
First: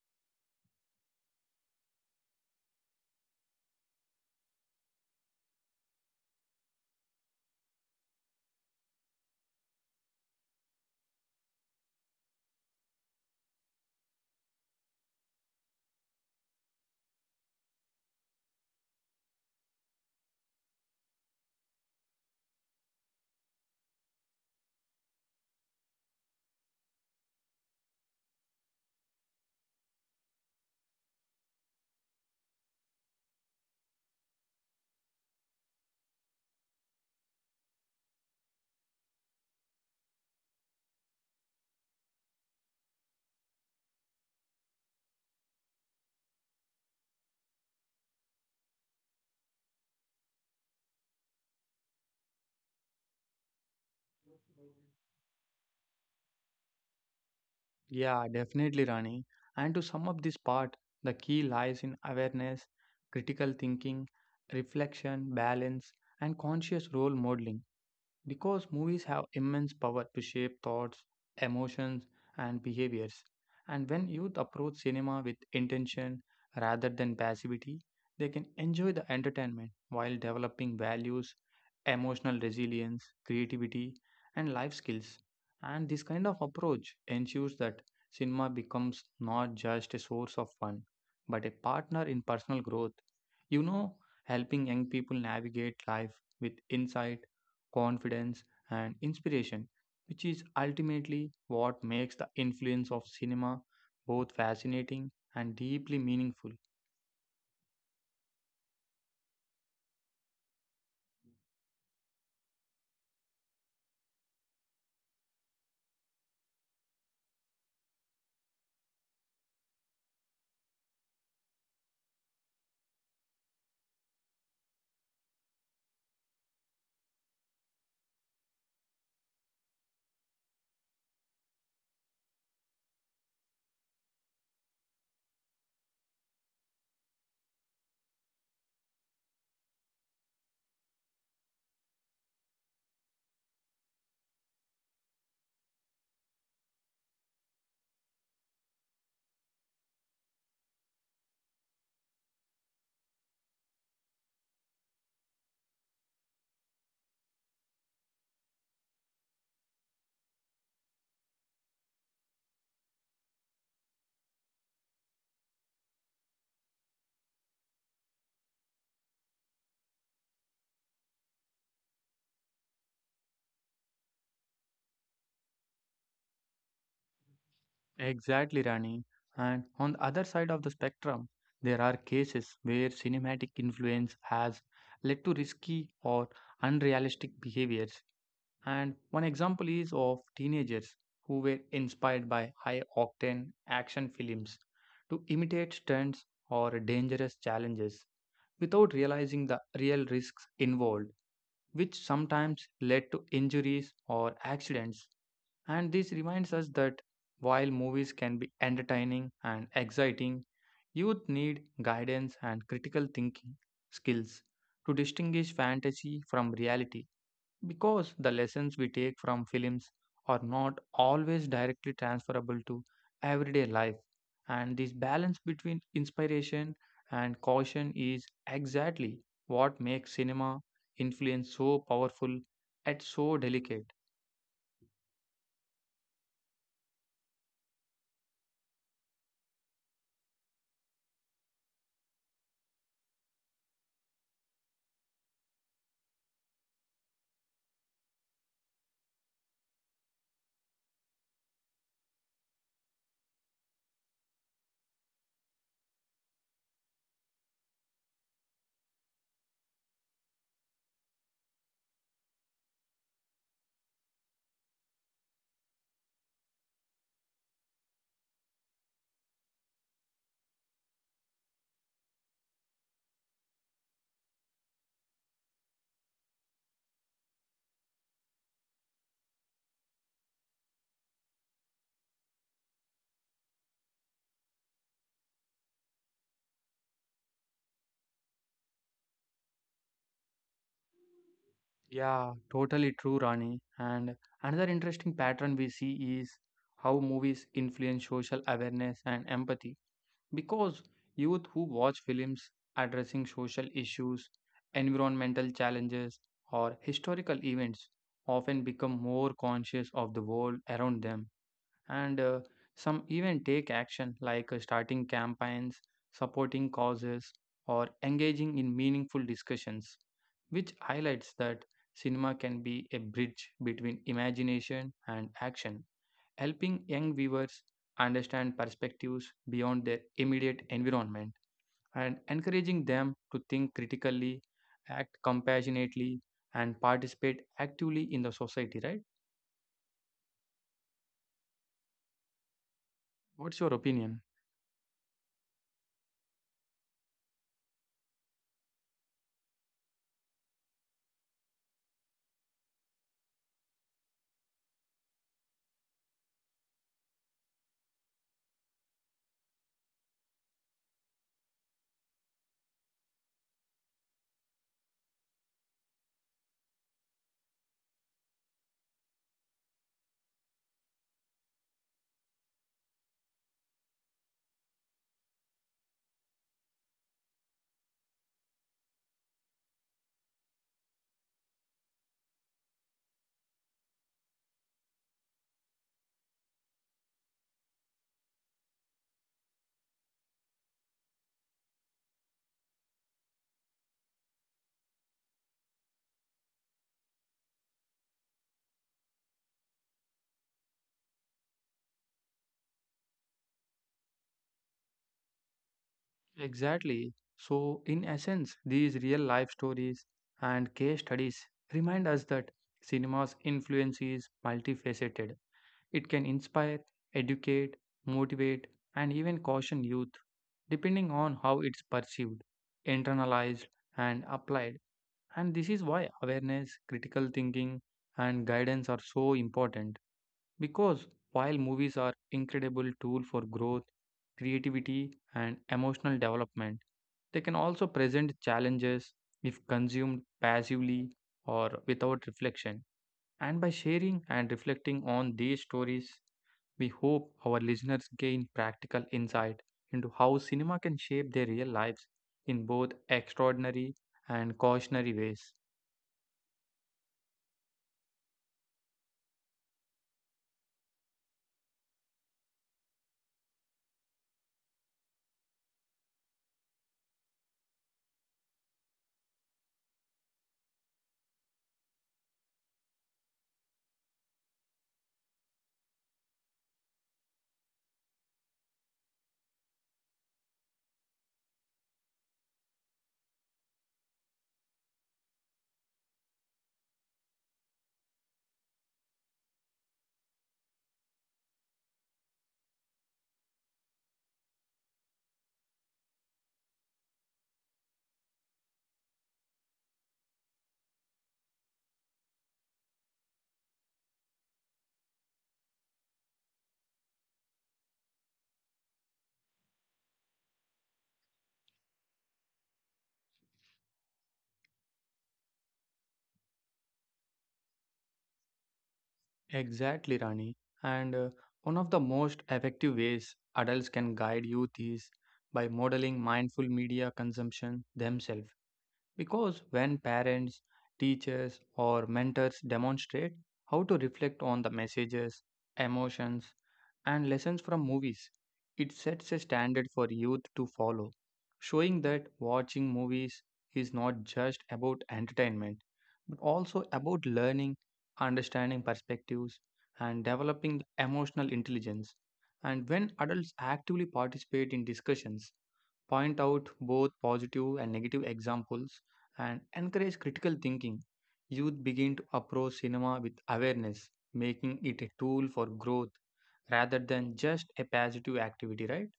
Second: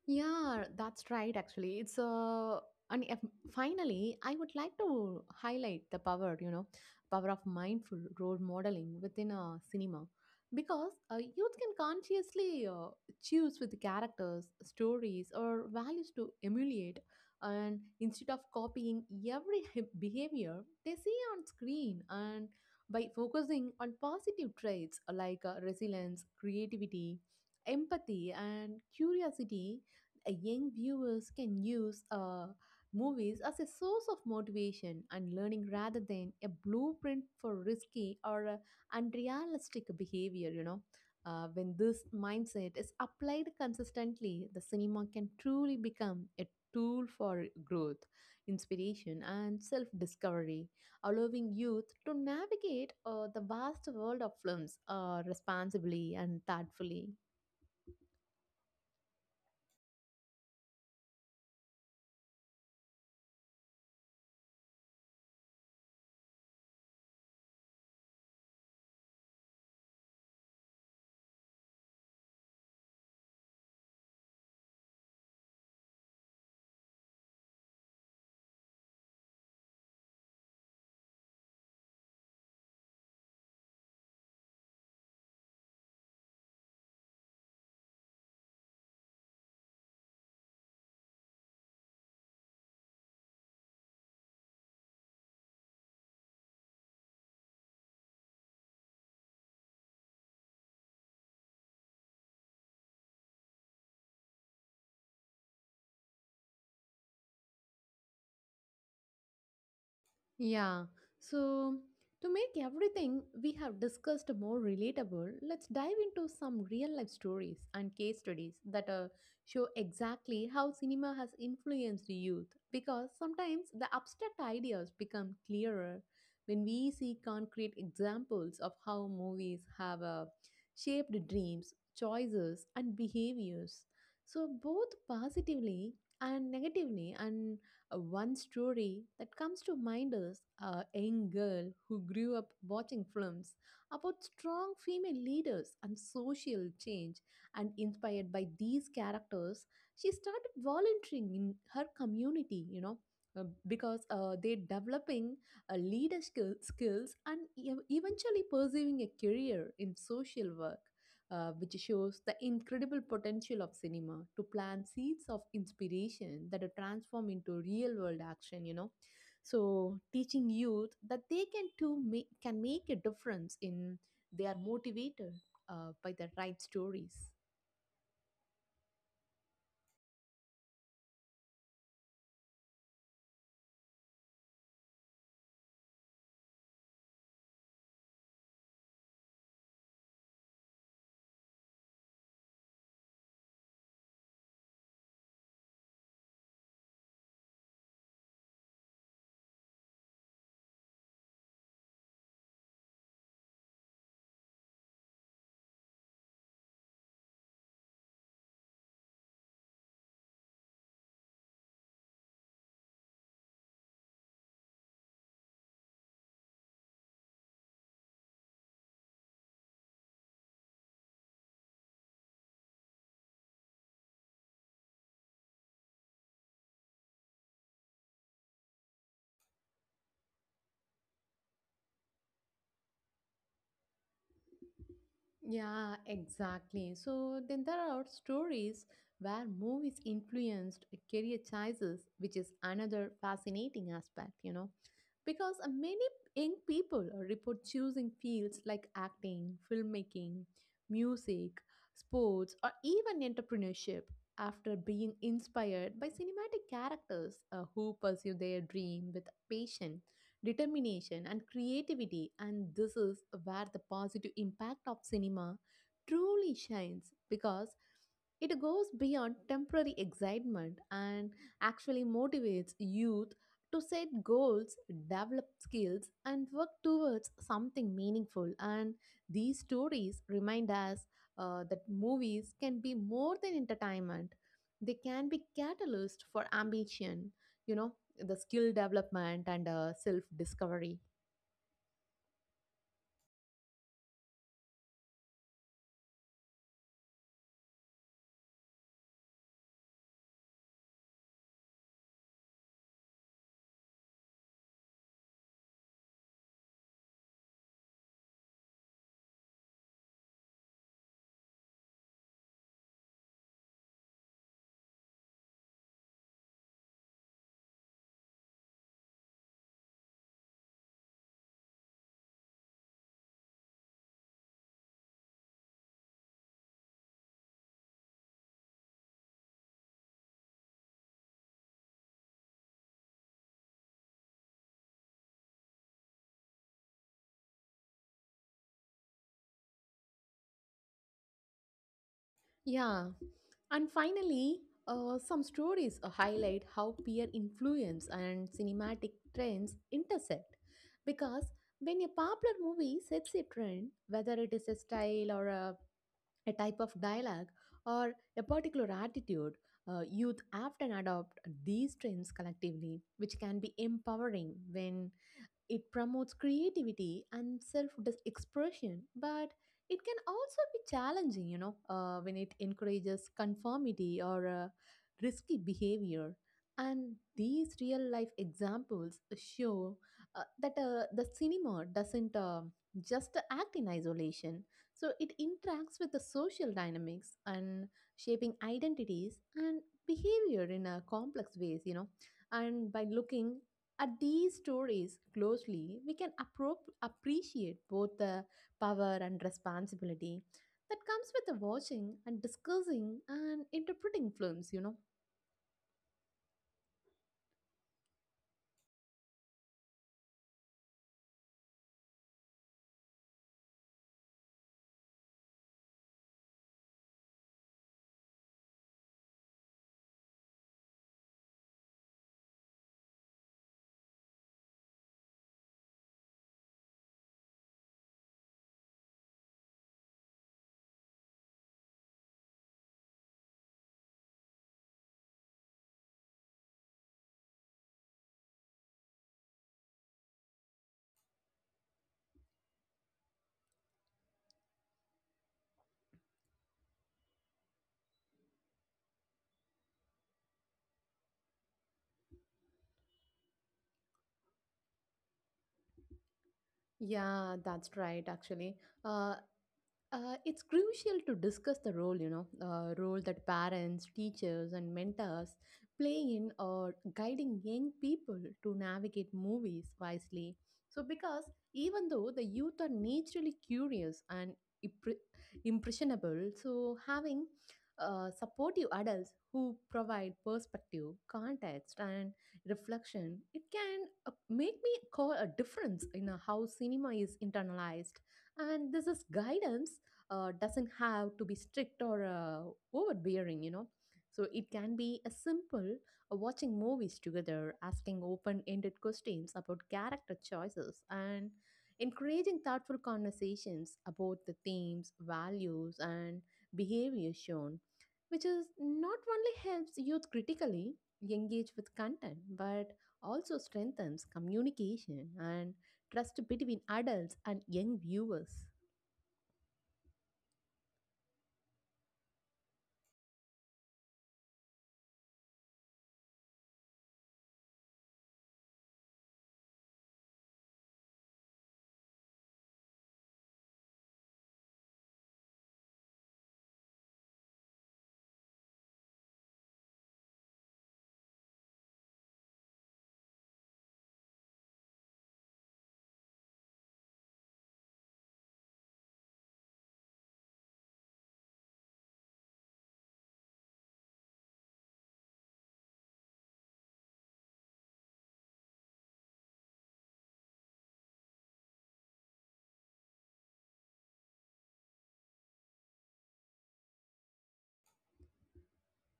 A: Yeah, that's right, actually. It's and if, finally, I would like to highlight the power, you know, power of mindful role modeling within a cinema. Because youth can consciously choose with the characters, stories, or values to emulate, and instead of copying every behavior they see on screen, and by focusing on positive traits like, resilience, creativity, empathy, and curiosity, a young viewers can use movies as a source of motivation and learning rather than a blueprint for risky or unrealistic behavior, you know, when this mindset is applied consistently, the cinema can truly become a tool for growth, inspiration, and self discovery, allowing youth to navigate the vast world of films responsibly and thoughtfully.
B: Yeah, definitely, Rani. And to sum up this part, the key lies in awareness, critical thinking, reflection, balance, and conscious role modeling. Because movies have immense power to shape thoughts, emotions, and behaviors. And when youth approach cinema with intention rather than passivity, they can enjoy the entertainment while developing values, emotional resilience, creativity, and life skills. And this kind of approach ensures that cinema becomes not just a source of fun, but a partner in personal growth. You know, helping young people navigate life with insight confidence, and inspiration, which is ultimately what makes the influence of cinema both fascinating and deeply meaningful.
A: Yeah. So, to make everything we have discussed more relatable, let's dive into some real life stories and case studies that show exactly how cinema has influenced youth. Because sometimes the abstract ideas become clearer when we see concrete examples of how movies have shaped dreams, choices, and behaviors. So, both positively and negatively, and one story that comes to mind is a young girl who grew up watching films about strong female leaders and social change. And inspired by these characters, she started volunteering in her community, you know, because they're developing skills and eventually pursuing a career in social work, which shows the incredible potential of cinema to plant seeds of inspiration that are transformed into real world action, you know, so teaching youth that they can too make, can make a difference in they are motivated by the right stories.
B: Exactly, Rani. And on the other side of the spectrum, there are cases where cinematic influence has led to risky or unrealistic behaviors. And one example is of teenagers who were inspired by high octane action films to imitate stunts or dangerous challenges, without realizing the real risks involved, which sometimes led to injuries or accidents. And this reminds us that while movies can be entertaining and exciting, youth need guidance and critical thinking skills to distinguish fantasy from reality because the lessons we take from films are not always directly transferable to everyday life. And this balance between inspiration and caution is exactly what makes cinema influence so powerful yet so delicate.
A: Yeah, exactly. So then there are stories where movies influenced career choices, which is another fascinating aspect, you know, because many young people report choosing fields like acting, filmmaking, music, sports, or even entrepreneurship after being inspired by cinematic characters who pursue their dream with passion, determination, and creativity, and this is where the positive impact of cinema truly shines, because it goes beyond temporary excitement and actually motivates youth to set goals, develop skills, and work towards something meaningful. And these stories remind us that movies can be more than entertainment, they can be catalyst for ambition, you know, the skill development and self discovery.
B: Yeah, totally true, Rani. And another interesting pattern we see is how movies influence social awareness and empathy. Because youth who watch films addressing social issues, environmental challenges, or historical events often become more conscious of the world around them. And some even take action like starting campaigns, supporting causes, or engaging in meaningful discussions, which highlights that cinema can be a bridge between imagination and action helping young viewers understand perspectives beyond their immediate environment and encouraging them to think critically, act compassionately, and participate actively in the society, right?
A: Yeah.
B: What's your
A: And
B: opinion?
A: finally, some stories highlight how peer influence and cinematic trends intersect. Because when a popular movie sets a trend, whether it is a style or a type of dialogue or a particular attitude, youth often adopt these trends collectively, which can be empowering when it promotes creativity and self expression, but it can also be challenging, you know, when it encourages conformity or risky behavior. And these real life examples show that the cinema doesn't just act in isolation. So it interacts with the social dynamics and shaping identities and behavior in a complex ways, you know. And by looking at these stories closely, we can appreciate both the power and responsibility that comes with the watching and discussing and interpreting films, you know.
B: Exactly. So, in essence, these real life stories and case studies remind us that cinema's influence is multifaceted. It can inspire, educate, motivate, and even caution youth, depending on how it's perceived, internalized, and applied. And this is why awareness, critical thinking, and guidance are so important. Because while movies are incredible tool for growth, creativity, and emotional development, they can also present challenges if consumed passively or without reflection. And by sharing and reflecting on these stories, we hope our listeners gain practical insight into how cinema can shape their real lives in both extraordinary and cautionary ways.
A: Yeah, that's right, actually. Uh, it's crucial to discuss the role, you know, role that parents, teachers, and mentors play in or guiding young people to navigate movies wisely. So, because even though the youth are naturally curious and impre- impressionable, so having supportive adults who provide perspective, context, and reflection, it can make me call a difference in how cinema is internalized, and this is guidance doesn't have to be strict or overbearing, you know. So it can be a simple watching movies together, asking open ended questions about character choices, and encouraging thoughtful conversations about the themes, values, and behavior shown, which is not only helps youth critically engage with content, but also strengthens communication and trust between adults and young viewers.
B: Exactly, Rani. And one of the most effective ways adults can guide youth is by modeling mindful media consumption themselves. Because when parents, teachers, or mentors demonstrate how to reflect on the messages, emotions, and lessons from movies, it sets a standard for youth to follow, showing that watching movies is not just about entertainment, but also about learning, understanding perspectives, and developing emotional intelligence. And when adults actively participate in discussions, point out both positive and negative examples, and encourage critical thinking, youth begin to approach cinema with awareness, making it a tool for growth rather than just a passive activity, right?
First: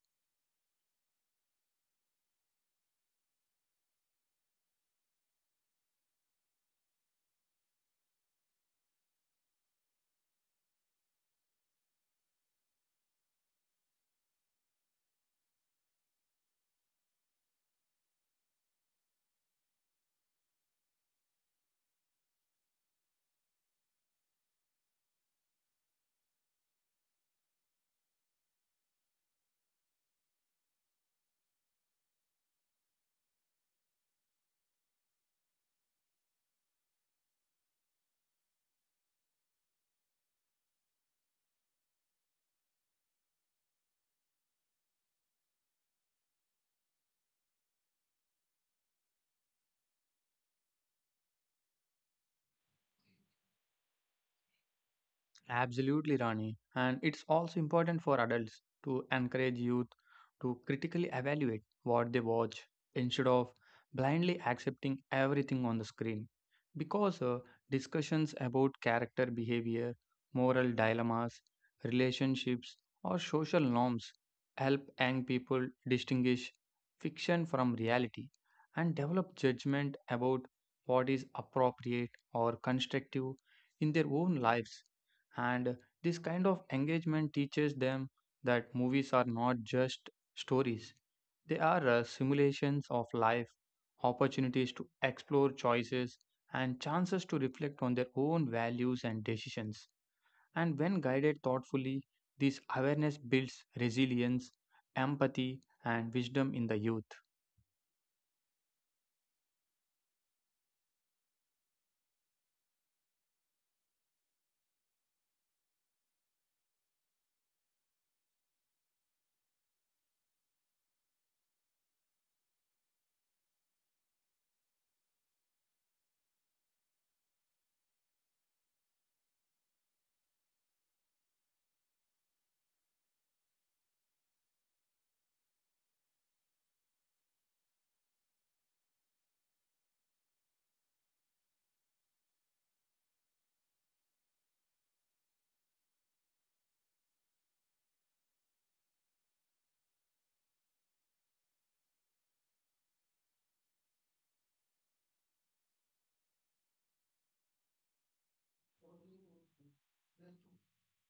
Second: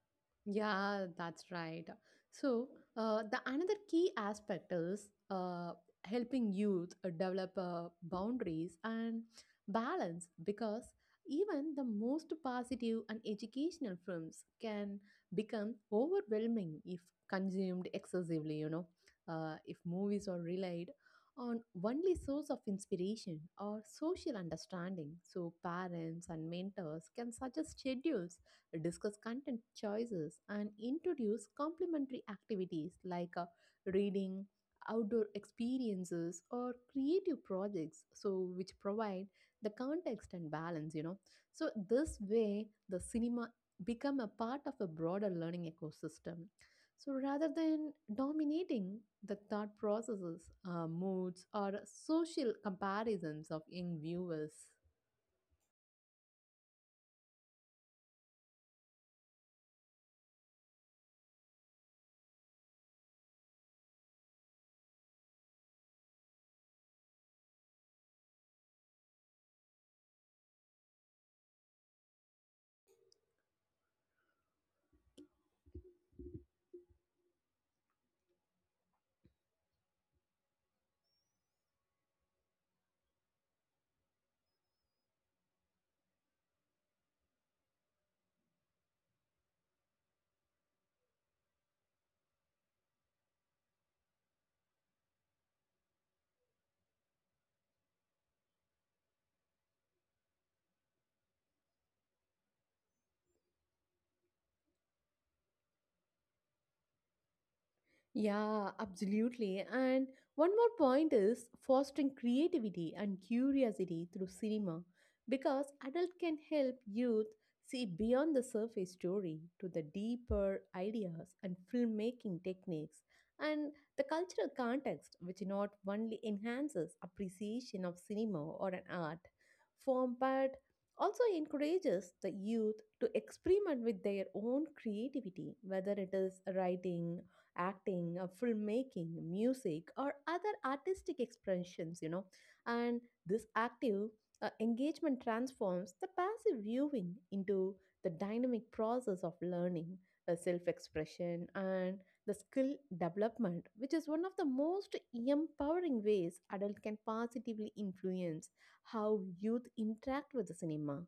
A: Yeah, that's right. So, the another key aspect is helping youth develop boundaries and balance, because even the most positive and educational films can become overwhelming if consumed excessively, you know, if movies are relied on only source of inspiration or social understanding, so parents and mentors can suggest schedules, discuss content choices, and introduce complementary activities like, reading, outdoor experiences, or creative projects, so which provide the context and balance, you know. So this way, the cinema become a part of a broader learning ecosystem. So rather than dominating the thought processes, moods, or social comparisons of young viewers.
B: Absolutely, Rani. And it's also important for adults to encourage youth to critically evaluate what they watch instead of blindly accepting everything on the screen. Because discussions about character behavior, moral dilemmas, relationships, or social norms help young people distinguish fiction from reality and develop judgment about what is appropriate or constructive in their own lives. And this kind of engagement teaches them that movies are not just stories, they are simulations of life, opportunities to explore choices, and chances to reflect on their own values and decisions. And when guided thoughtfully, this awareness builds resilience, empathy, and wisdom in the youth.
A: Yeah, absolutely. And one more point is fostering creativity and curiosity through cinema, because adult can help youth see beyond the surface story to the deeper ideas and filmmaking techniques and the cultural context, which not only enhances appreciation of cinema or an art form but also encourages the youth to experiment with their own creativity, whether it is writing, acting, filmmaking, music, or other artistic expressions, you know. And this active engagement transforms the passive viewing into the dynamic process of learning, self expression, and the skill development, which is one of the most empowering ways adults can positively influence how youth interact with the cinema.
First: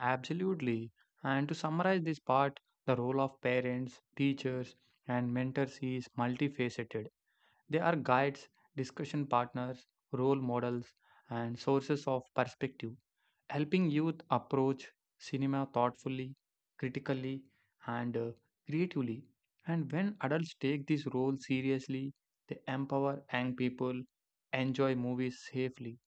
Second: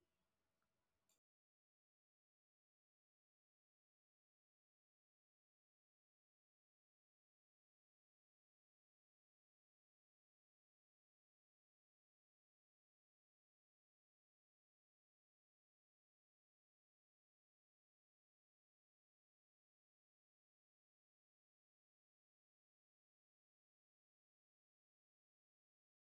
B: Absolutely. And to summarize this part, the role of parents, teachers, and mentors is multifaceted. They are guides, discussion partners, role models, and sources of perspective, helping youth approach cinema thoughtfully, critically, and creatively. And when adults take this role seriously, they empower young people, enjoy movies safely,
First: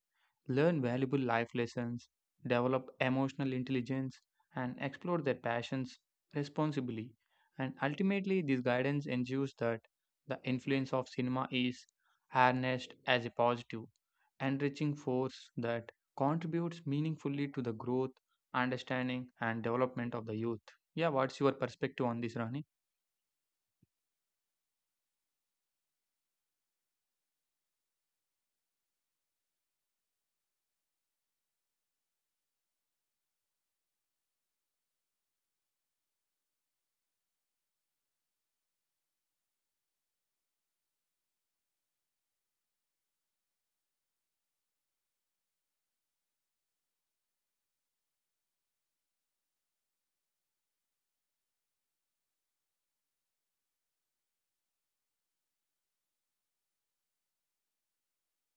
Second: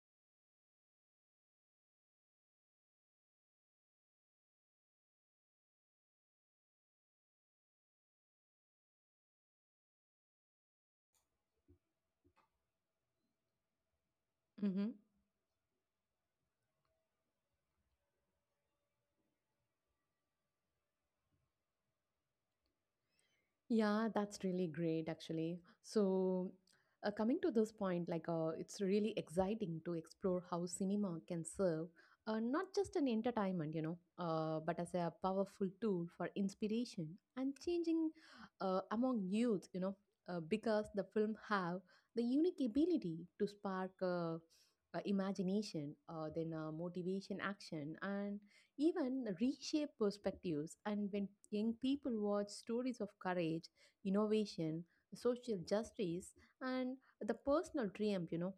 B: learn valuable life lessons, develop emotional intelligence, and explore their passions responsibly. And ultimately, this guidance ensures that the influence of cinema is harnessed as a positive,
A: Hmm.
B: enriching force that contributes meaningfully to the growth, understanding, and development of the youth. Yeah, what's your perspective on this, Rani?
A: Yeah, that's really great, actually. So, coming to this point, like, it's really exciting to explore how cinema can serve not just an entertainment, you know, but as a powerful tool for inspiration and changing among youth, you know, because the film have the unique ability to spark imagination, then motivation, action, and even reshape perspectives. And when young people watch stories of courage, innovation, social justice, and the personal triumph, you know,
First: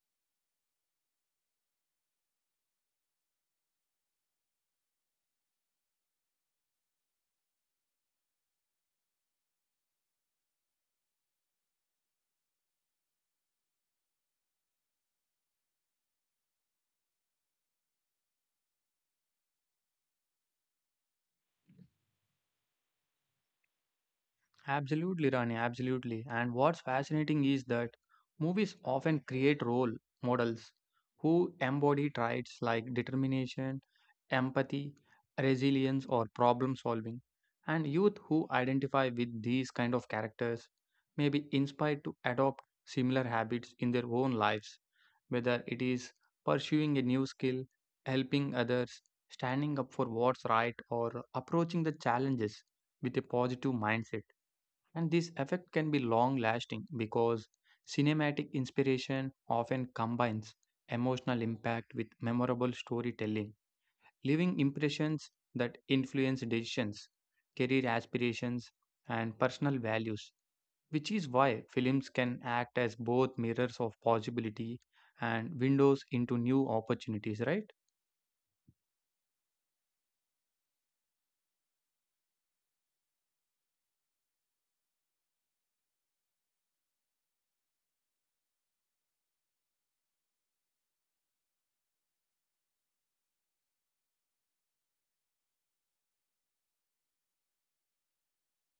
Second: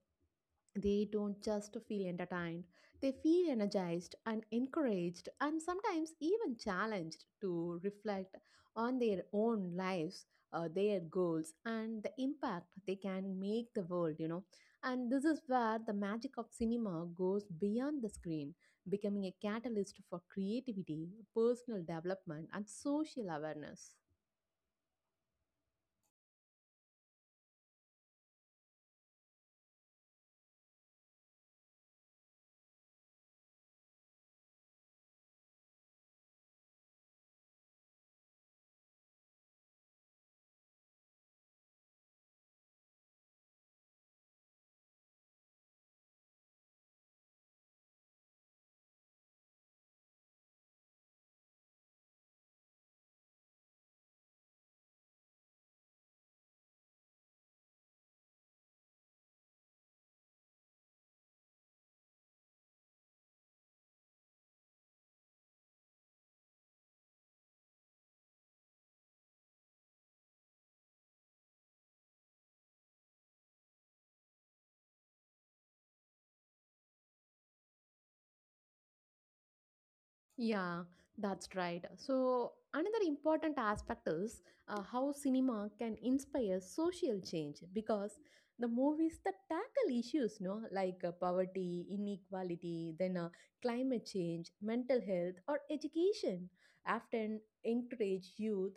A: they don't just feel entertained, they feel energized and encouraged, and sometimes even challenged to reflect on their own lives, their goals, and the impact they can make the world, you know. And this is where the magic of cinema goes beyond the screen, becoming a catalyst for creativity, personal development, and social awareness.
B: Absolutely, Rani, absolutely. And what's fascinating is that movies often create role models who embody traits like determination, empathy, resilience, or problem solving. And youth who identify with these kind of characters may be inspired to adopt similar habits in their own lives, whether it is pursuing a new skill, helping others, standing up for what's right, or approaching the challenges with a positive mindset. And this effect can be long lasting because cinematic inspiration often combines emotional impact with memorable storytelling, leaving impressions that influence decisions, career aspirations, and personal values, which is why films can act as both mirrors of possibility and windows into new opportunities, right?
A: Yeah, that's right. So, another important aspect is how cinema can inspire social change, because the movies that tackle issues, no, like, poverty, inequality, then climate change, mental health, or education, often encourage youth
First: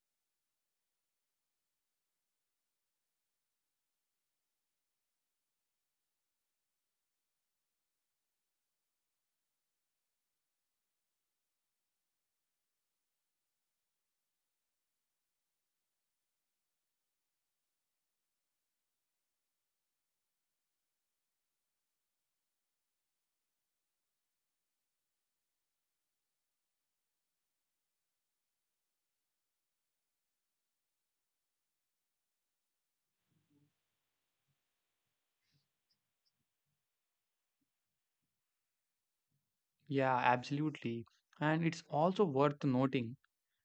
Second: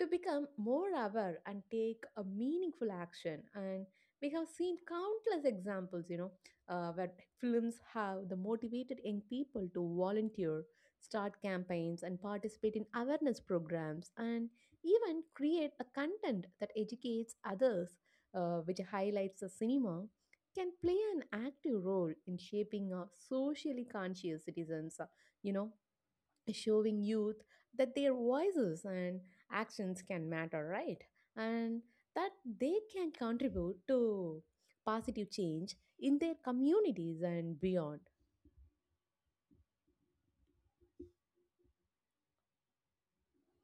A: to become more aware and take a meaningful action. And we have seen countless examples, where films have the motivated young people to volunteer, start campaigns, and participate in awareness programs, and even create a content that educates others, which highlights the cinema can play an active role in shaping a socially conscious citizens, you know showing youth that their voices and actions can matter, right, and that they can contribute to positive change in their communities and beyond.
B: Yeah, absolutely. And it's also worth noting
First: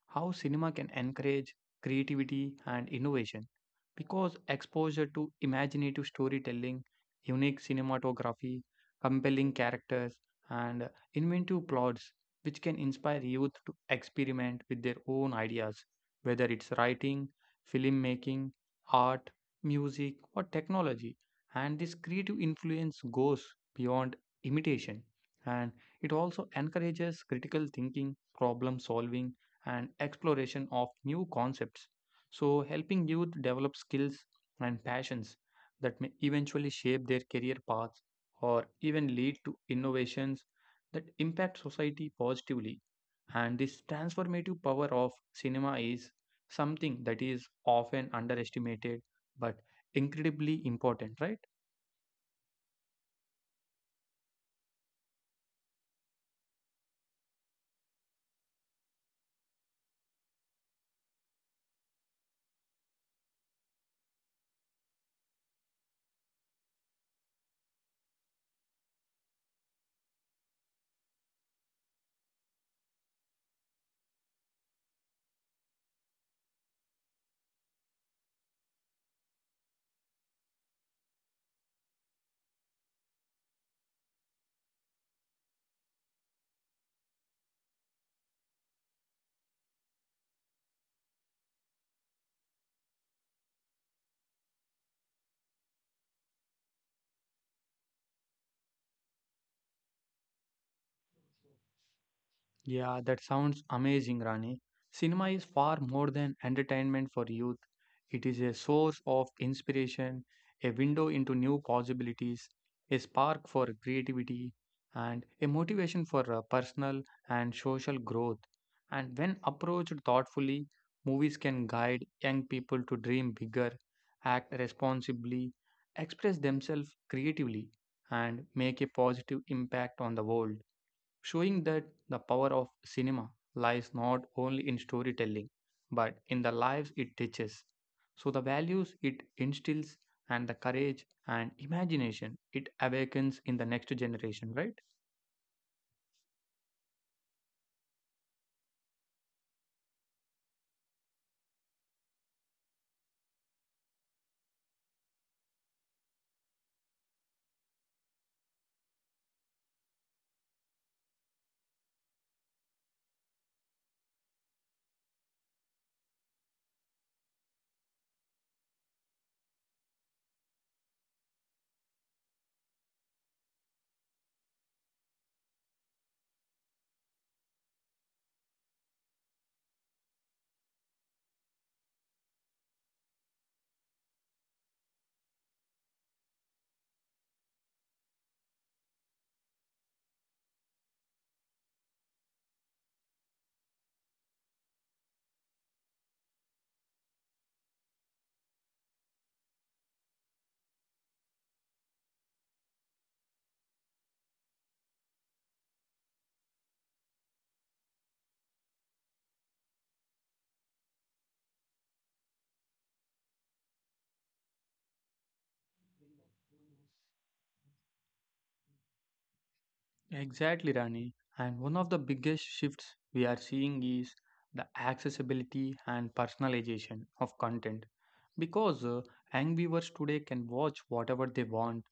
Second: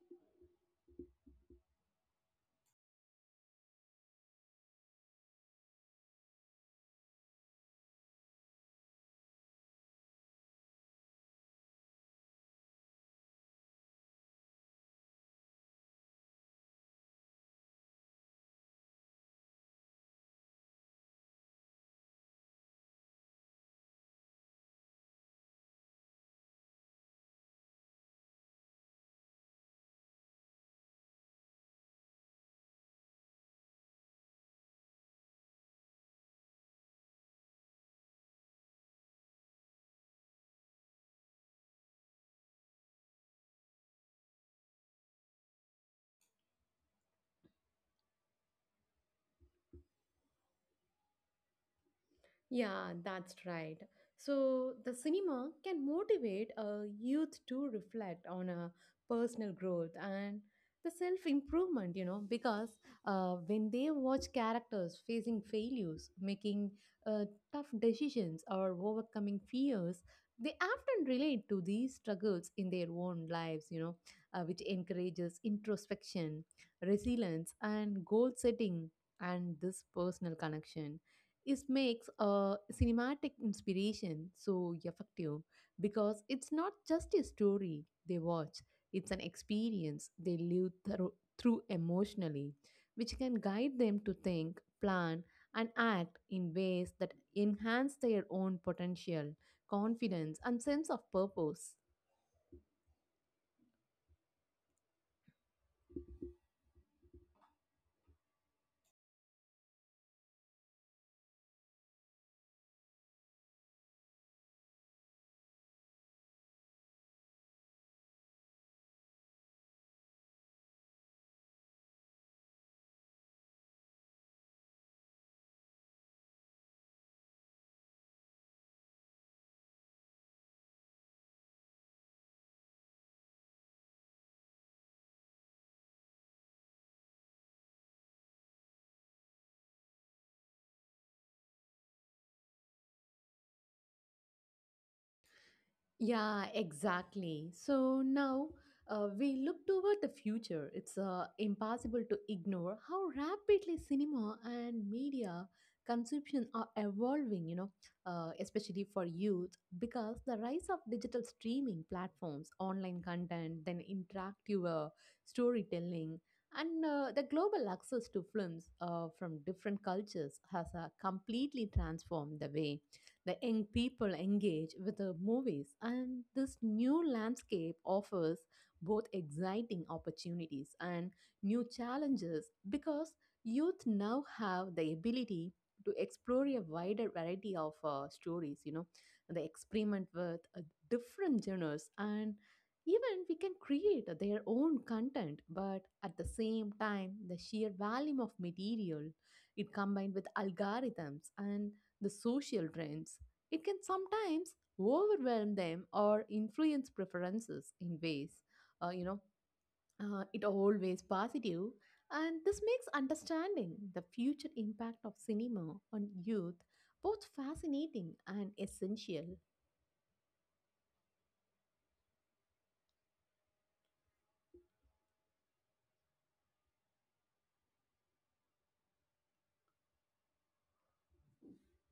B: how cinema can encourage creativity and innovation because exposure to imaginative storytelling, unique cinematography, compelling characters, and inventive plots, which can inspire youth to experiment with their own ideas, whether it's writing, filmmaking, art, music, or technology. And this creative influence goes beyond imitation and it also encourages critical thinking, problem solving, and exploration of new concepts. So, helping youth develop skills and passions that may eventually shape their career paths or even lead to innovations that impact society positively. And this transformative power of cinema is something that is often underestimated but incredibly important, right?
A: Yeah, that's right. So the cinema can motivate a youth to reflect on a personal growth and the self improvement, because when they watch characters facing failures, making uh, tough decisions, or overcoming fears, they often relate to these struggles in their own lives, which encourages introspection, resilience, and goal setting, and this personal connection. It makes a cinematic inspiration so effective because it's not just a story they watch, it's an experience they live through emotionally, which can guide them to think, plan, and act in ways that enhance their own potential, confidence, and sense of purpose.
B: Yeah, that sounds amazing, Rani. Cinema is far more than entertainment for youth. It is a source of inspiration, a window into new possibilities, a spark for creativity, and a motivation for personal and social growth. And when approached thoughtfully, movies can guide young people to dream bigger, act responsibly, express themselves creatively, and make a positive impact on the world showing that the power of cinema lies not only in storytelling but in the lives it teaches. So, the values it instills and the courage and imagination it awakens in the next generation, right?
A: Yeah, exactly. So now we look toward the future. It's impossible to ignore how rapidly cinema and media consumption are evolving, especially for youth, because the rise of digital streaming platforms, online content, then interactive storytelling, and the global access to films from different cultures has completely transformed the way the young people engage with the movies, and this new landscape offers both exciting opportunities and new challenges because youth now have the ability to explore a wider variety of stories, you know, they experiment with different genres and even we can create their own content, but at the same time the sheer volume of material, it combined with algorithms and the social trends. It can sometimes overwhelm them or influence preferences in ways, uh, you know, it always positive. And this makes understanding the future impact of cinema on youth both fascinating and essential.
B: Exactly, Rani. And one of the biggest shifts we are seeing is the accessibility and personalization of content. Because angry birds today can watch whatever they want,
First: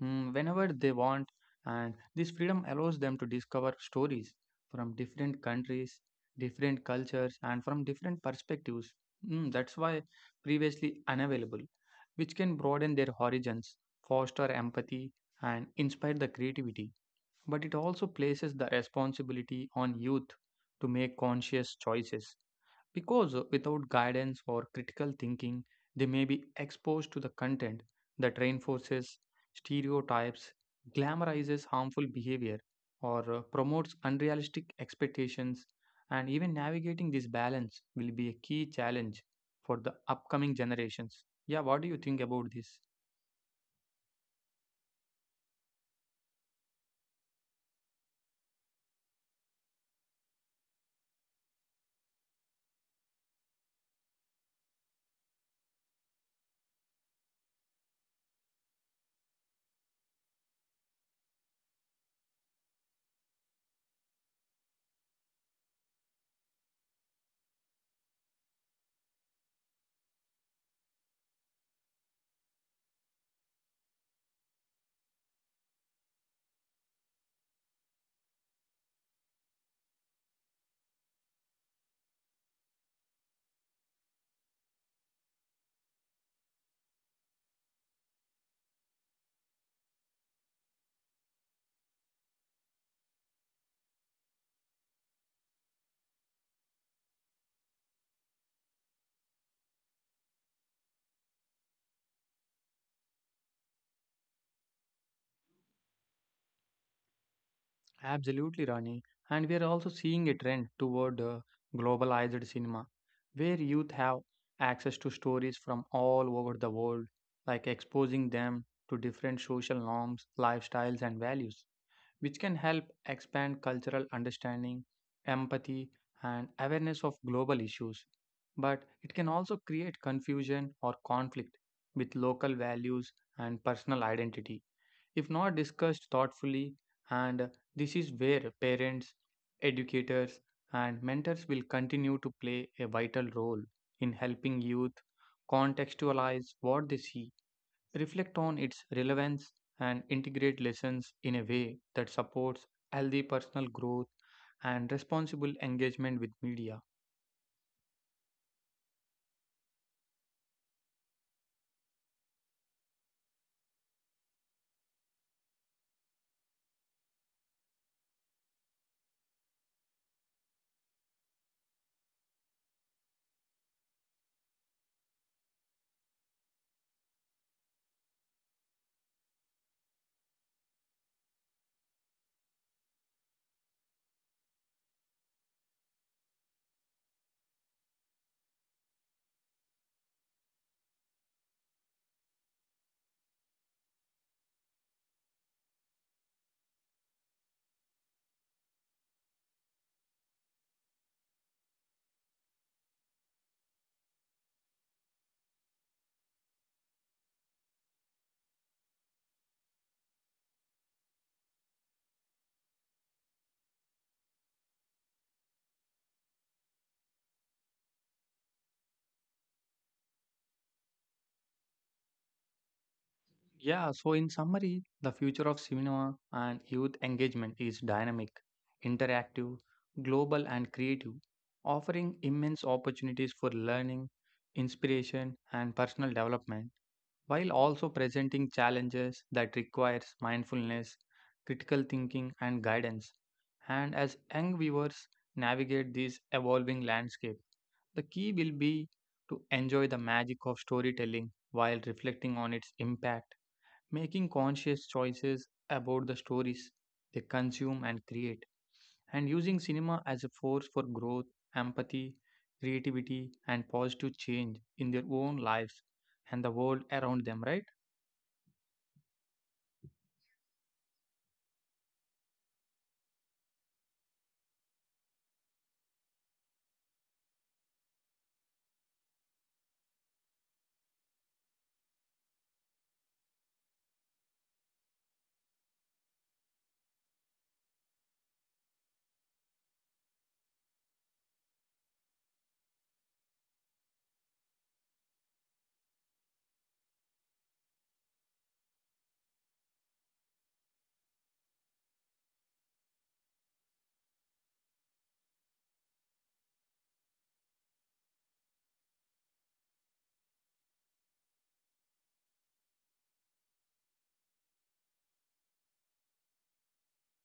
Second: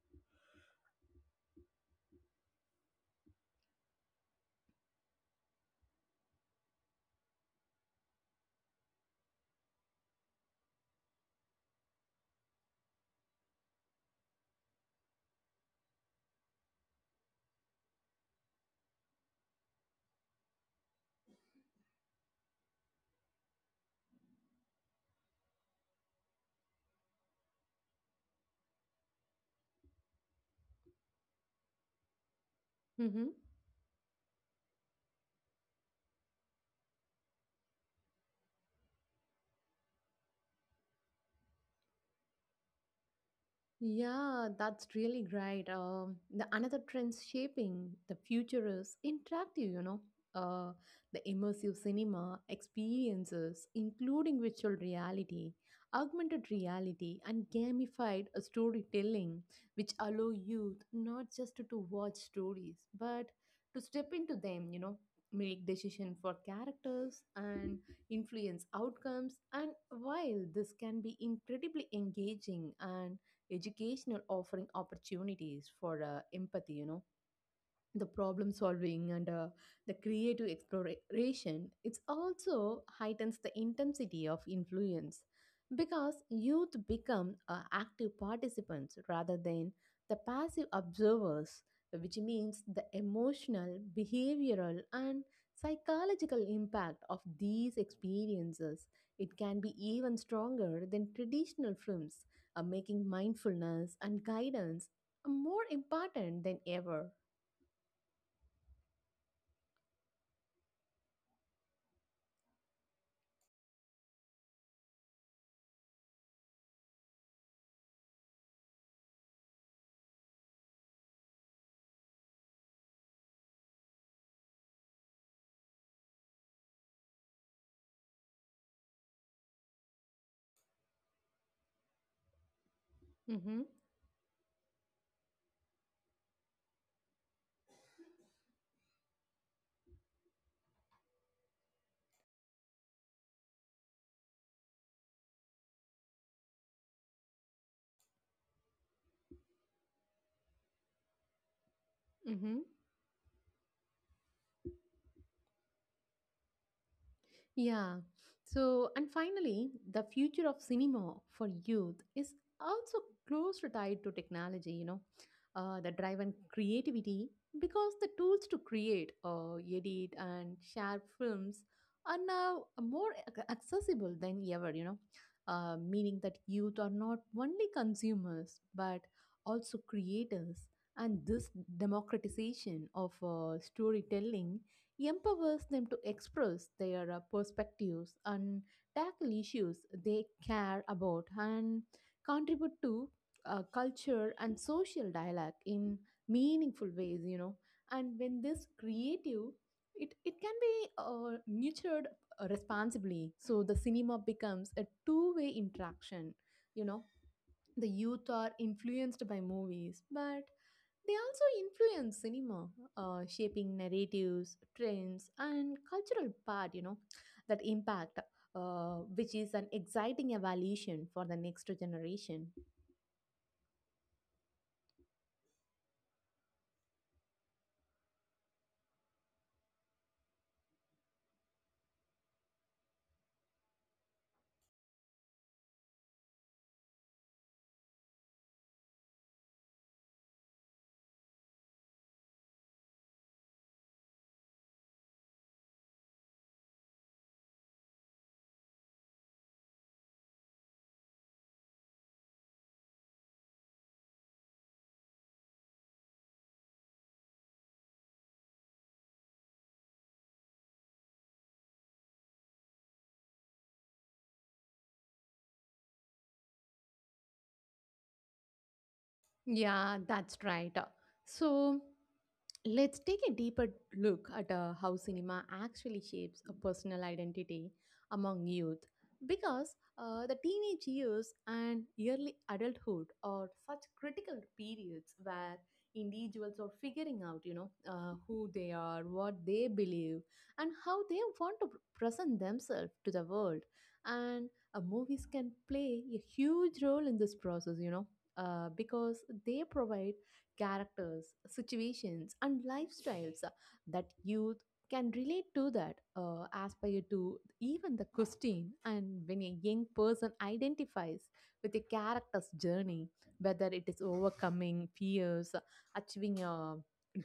B: mm, whenever they want, and this freedom allows them to discover stories from different countries, different cultures, and from different perspectives, mm, that's why previously unavailable, which can broaden their horizons, foster empathy, and inspire the creativity, but it also places the responsibility on youth to make conscious choices because without guidance or critical thinking, they may be exposed to the content that reinforces stereotypes, glamorizes harmful behavior,
A: Mhm.
B: or promotes unrealistic expectations. And even navigating this balance will be a key challenge for the upcoming generations. Yeah, what do you think about this?
A: Yeah, that's really great. The another trend shaping the future is interactive. You know, uh, the immersive cinema experiences, including virtual reality, augmented reality, and gamified storytelling, which allow youth not just to watch stories but to step into them. You know, make decision for characters and influence outcomes. And while this can be incredibly engaging and educational, offering opportunities for empathy, you know, the problem solving and the creative exploration, it also heightens the intensity of influence because youth become active participants rather than the passive observers, which means the emotional, behavioral, and psychological impact of these experiences, it can be even stronger than traditional films, making mindfulness and guidance more important than ever.
B: Absolutely, Rani. And we are also seeing a trend toward globalized cinema, where youth have access to stories from all over the world, like exposing them to different social norms, lifestyles, and values which can help expand cultural understanding, empathy, and awareness of global issues. But it can also create confusion or conflict with local values and
A: Mhm.
B: personal identity if not discussed thoughtfully. And this is where parents, educators, and mentors will continue to play a vital role in helping youth contextualize what they see reflect on its relevance, and integrate lessons in a way that
A: Mm-hmm.
B: supports healthy personal growth and responsible engagement with media.
A: Yeah. So, and finally, the future of cinema for youth is also closely tied to technology, the drive and creativity, because the tools to create, edit, and share films are now more accessible than ever, meaning that youth are not only consumers but also creators. And this democratization of storytelling empowers them to express their perspectives and tackle issues they care about and contribute to culture and social dialogue in meaningful ways, you know, and when this creative it can be nurtured responsibly, so the cinema becomes a two-way interaction, you know, the youth are influenced by movies but they also influence cinema, shaping narratives, trends, and cultural part, you know, that impact, which is an exciting evolution for the next generation.
B: Yeah, so in summary, the future of cinema and youth engagement is dynamic, interactive, global, and creative, offering immense opportunities for learning, inspiration, and personal development, while also presenting challenges that requires mindfulness, critical thinking, and guidance. And as young viewers navigate this evolving landscape, the key will be to enjoy the magic of storytelling while reflecting on its impact making conscious choices about the stories they consume and create, and using cinema as a force for growth, empathy, creativity, and positive change in their own lives and the world around them, right?
A: Yeah, that's right. So let's take a deeper look at how cinema actually shapes a personal identity among youth because the teenage years and early adulthood are such critical periods where individuals are figuring out, you know, who they are, what they believe, and how they want to present themselves to the world, and movies can play a huge role in this process, you know, because they provide characters, situations, and lifestyles that youth can relate to, that aspire to, even the question, and when a young person identifies with a character's journey, whether it is overcoming fears, achieving a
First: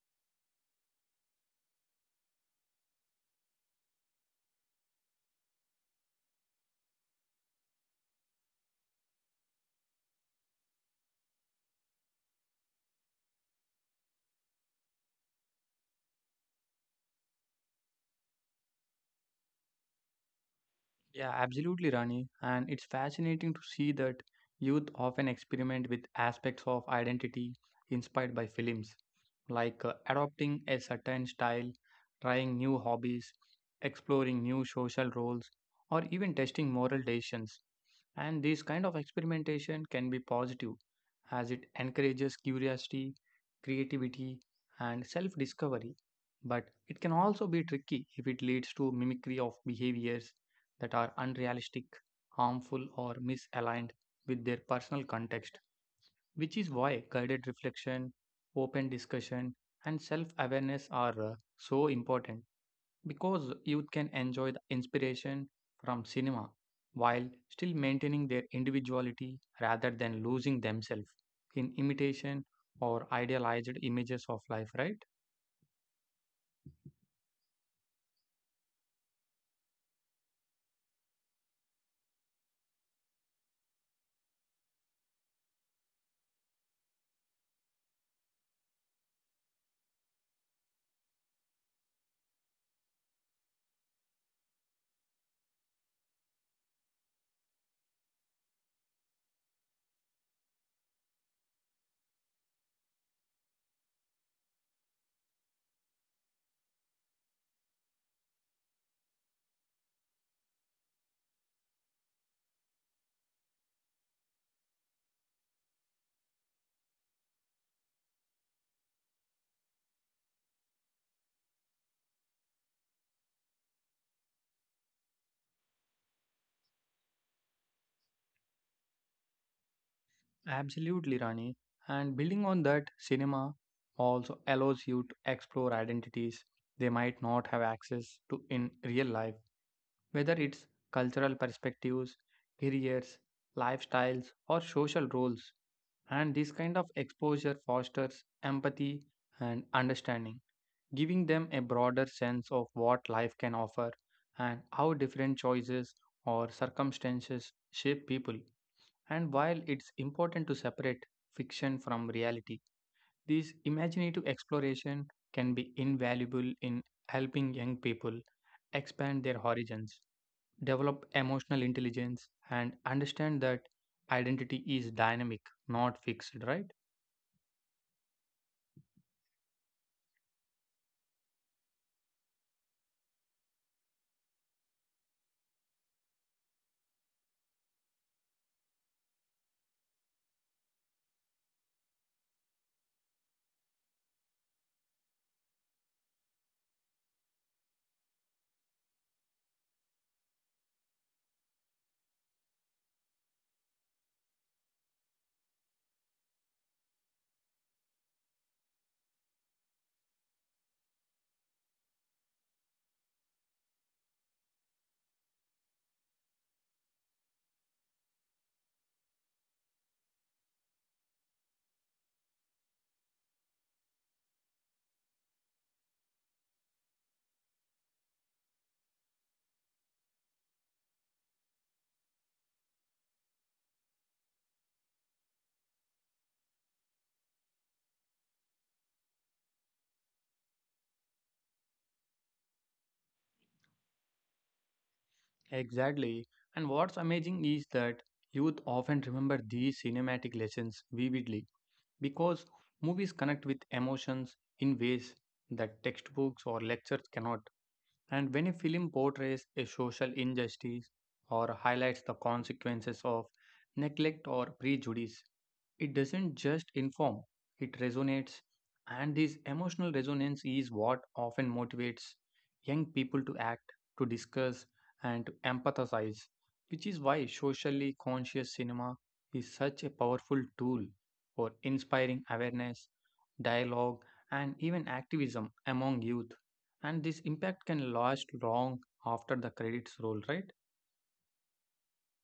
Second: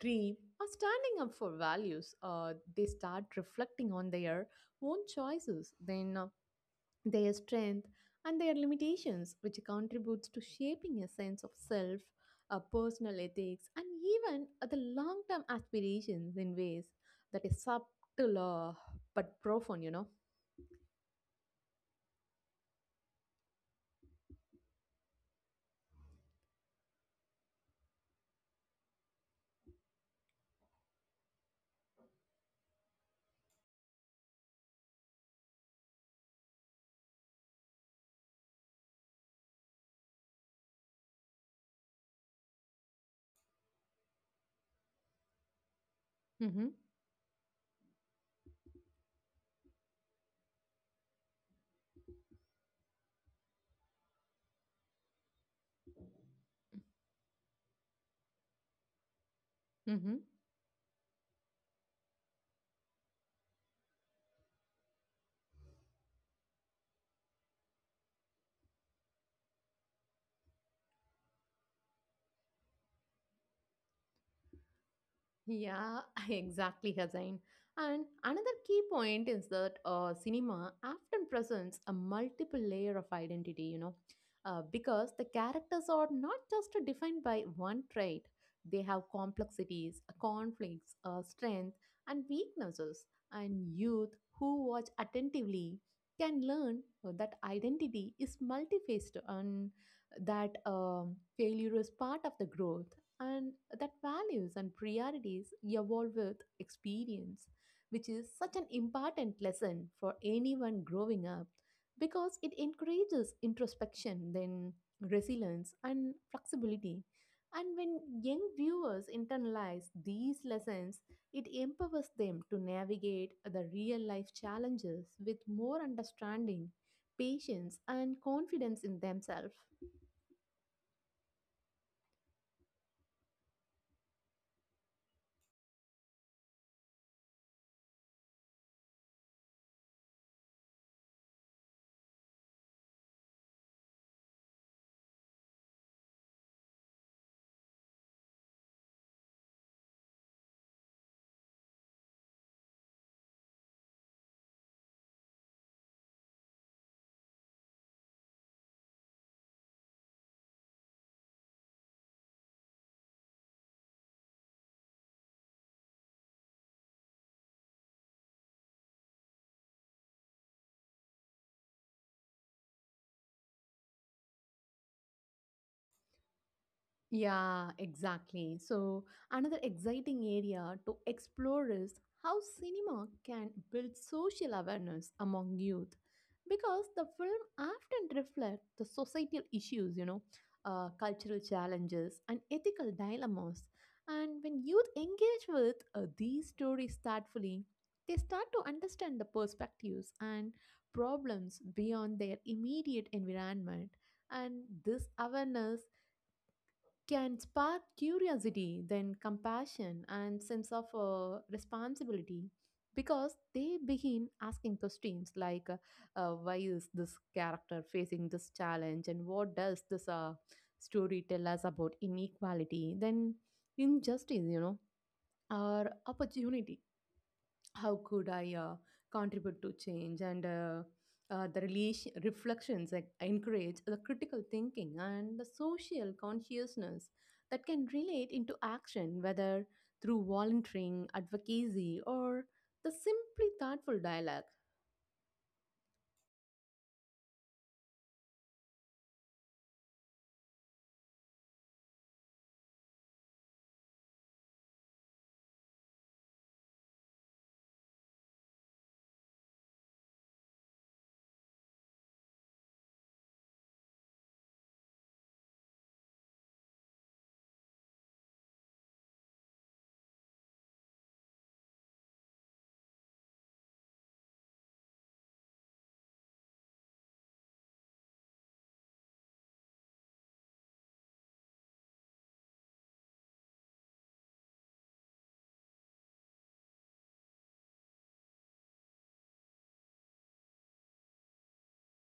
A: dream, or standing up for values, they start reflecting on their own choices, then their strength and their limitations, which contributes to shaping a sense of self, a personal ethics, and even the long term aspirations in ways that is subtle, uh, but profound, you know.
B: Yeah, absolutely, Rani. And it's fascinating to see that youth often experiment with aspects of identity inspired by films, like adopting a certain style, trying new hobbies, exploring new social roles, or even testing moral decisions. And this kind of experimentation can be positive as it encourages curiosity, creativity, and self discovery.
A: Mm-hmm.
B: But it can also be tricky if it leads to mimicry of behaviors that are unrealistic, harmful, or misaligned with their personal context, which is why guided reflection, open discussion, and self awareness are so important because youth can enjoy the inspiration from cinema while still maintaining their individuality rather than losing themselves in imitation or idealized images of life, right?
A: Yeah, exactly, Hazain. And another key point is that cinema often presents a multiple layer of identity, you know, because the characters are not just defined by one trait. They have complexities, conflicts, strength, and weaknesses. And youth who watch attentively can learn that identity is multifaced and that failure is part of the growth, and that values and priorities evolve with experience, which is such an important lesson for anyone growing up because it encourages introspection, then resilience and flexibility. And when young viewers internalize these lessons, it empowers them to navigate the real life challenges with more understanding, patience, and confidence in themselves.
B: Absolutely, Rani. And building on that, cinema also allows you to explore identities they might not have access to in real life, whether it's cultural perspectives, careers, lifestyles, or social roles. And this kind of exposure fosters empathy and understanding, giving them a broader sense of what life can offer and how different choices or circumstances shape people. And while it's important to separate fiction from reality, this imaginative exploration can be invaluable in helping young people expand their horizons, develop emotional intelligence, and understand that identity is dynamic, not fixed, right?
A: Yeah, exactly. So, another exciting area to explore is how cinema can build social awareness among youth because the film often reflects the societal issues, you know, cultural challenges, and ethical dilemmas. And when youth engage with these stories thoughtfully, they start to understand the perspectives and problems beyond their immediate environment. And this awareness can spark curiosity, then compassion and sense of responsibility, because they begin asking questions like why is this character facing this challenge, and what does this story tell us about inequality, then injustice, you know, or opportunity, how could I contribute to change, and the relation, reflections that encourage the critical thinking and the social consciousness that can relate into action, whether through volunteering, advocacy, or the simply thoughtful dialogue.
B: Exactly. And what's amazing is that youth often remember these cinematic lessons vividly because movies connect with emotions in ways that textbooks or lectures cannot. And when a film portrays a social injustice or highlights the consequences of neglect or prejudice, it doesn't just inform, it resonates. And this emotional resonance is what often motivates young people to act, to discuss, and to empathize, which is why socially conscious cinema is such a powerful tool for inspiring awareness, dialogue, and even activism among youth. And this impact can last long after the credits roll, right?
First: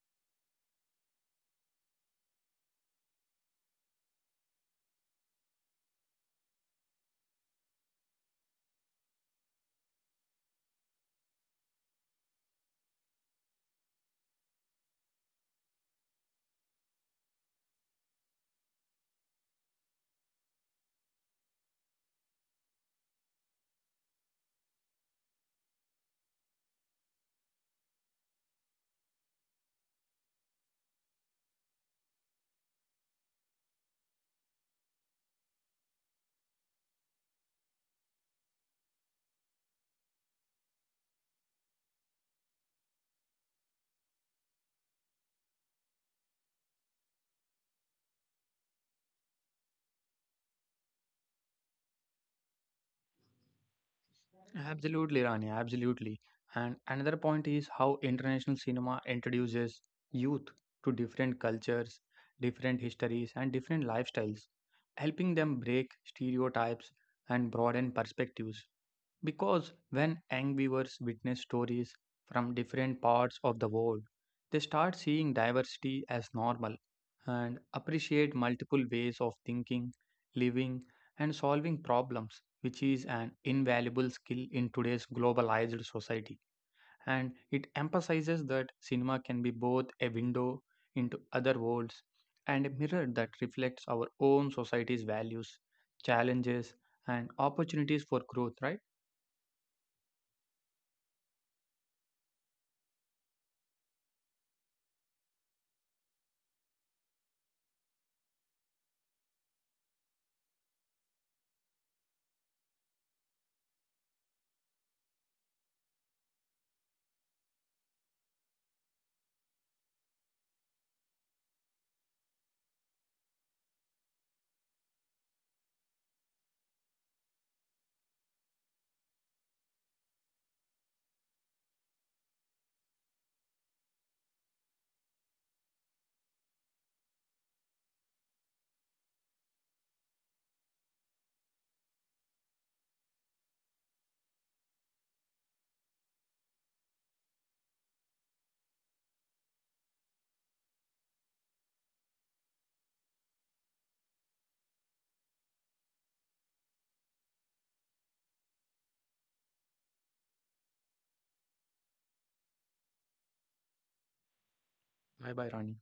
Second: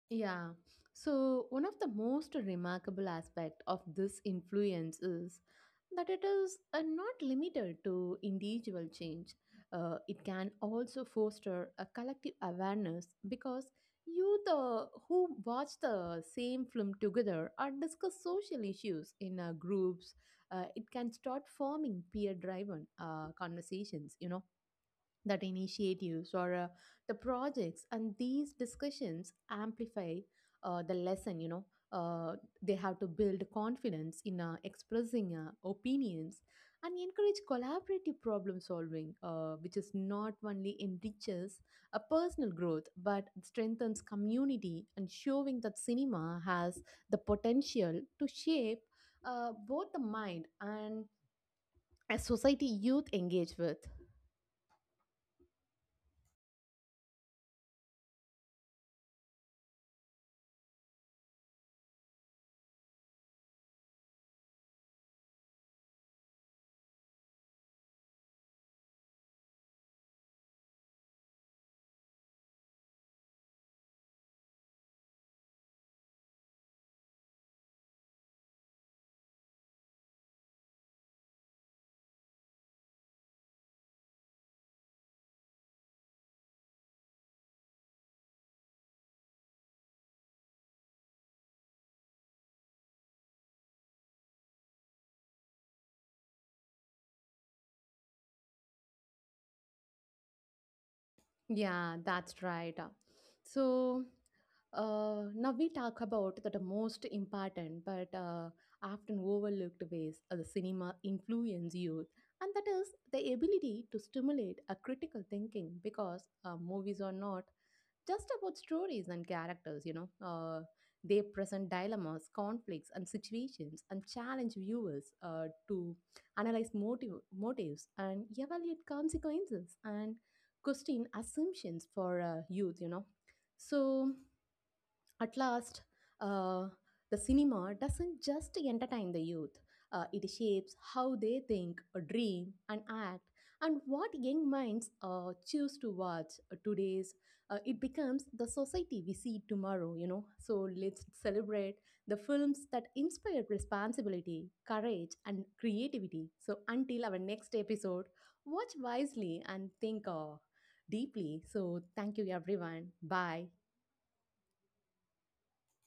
A: Yeah. So one of the most remarkable aspect of this influence is that it is not limited to individual change. It can also foster a collective awareness because youth who watch the same film together or discuss social issues in groups, it can start forming peer-driven conversations. You know, that initiatives or the projects, and these discussions amplify the lesson, uh, they have to build confidence in expressing opinions and encourage collaborative problem solving, which is not only enriches a personal growth but strengthens community, and showing that cinema has the potential to shape both the mind and as society youth engage with.
B: Absolutely, Rani, absolutely. And another point is how international cinema introduces youth to different cultures, different histories, and different lifestyles, helping them break stereotypes and broaden perspectives. Because when young viewers witness stories from different parts of the world, they start seeing diversity as normal and appreciate multiple ways of thinking, living, and solving problems, which is an invaluable skill in today's globalized society. And it emphasizes that cinema can be both a window into other worlds and a mirror that reflects our own society's values, challenges, and opportunities for growth, right?
A: Yeah, that's right. So now we talk about the most important but often overlooked ways of the cinema influence youth, and that is the ability to stimulate a critical thinking because movies are not just about stories and characters, you know. They present dilemmas, conflicts, and situations and challenge viewers to analyze motive, motives and evaluate consequences and question assumptions for youth, you know. So, at last, uh, the cinema doesn't just entertain the youth, it shapes how they think, dream, and act, and what young minds choose to watch today's. It becomes the society we see tomorrow, you know. So let's celebrate the films that inspire responsibility, courage, and creativity. So until our next episode, watch wisely and think deeply. So thank you, everyone. Bye.
B: Bye bye, Rani.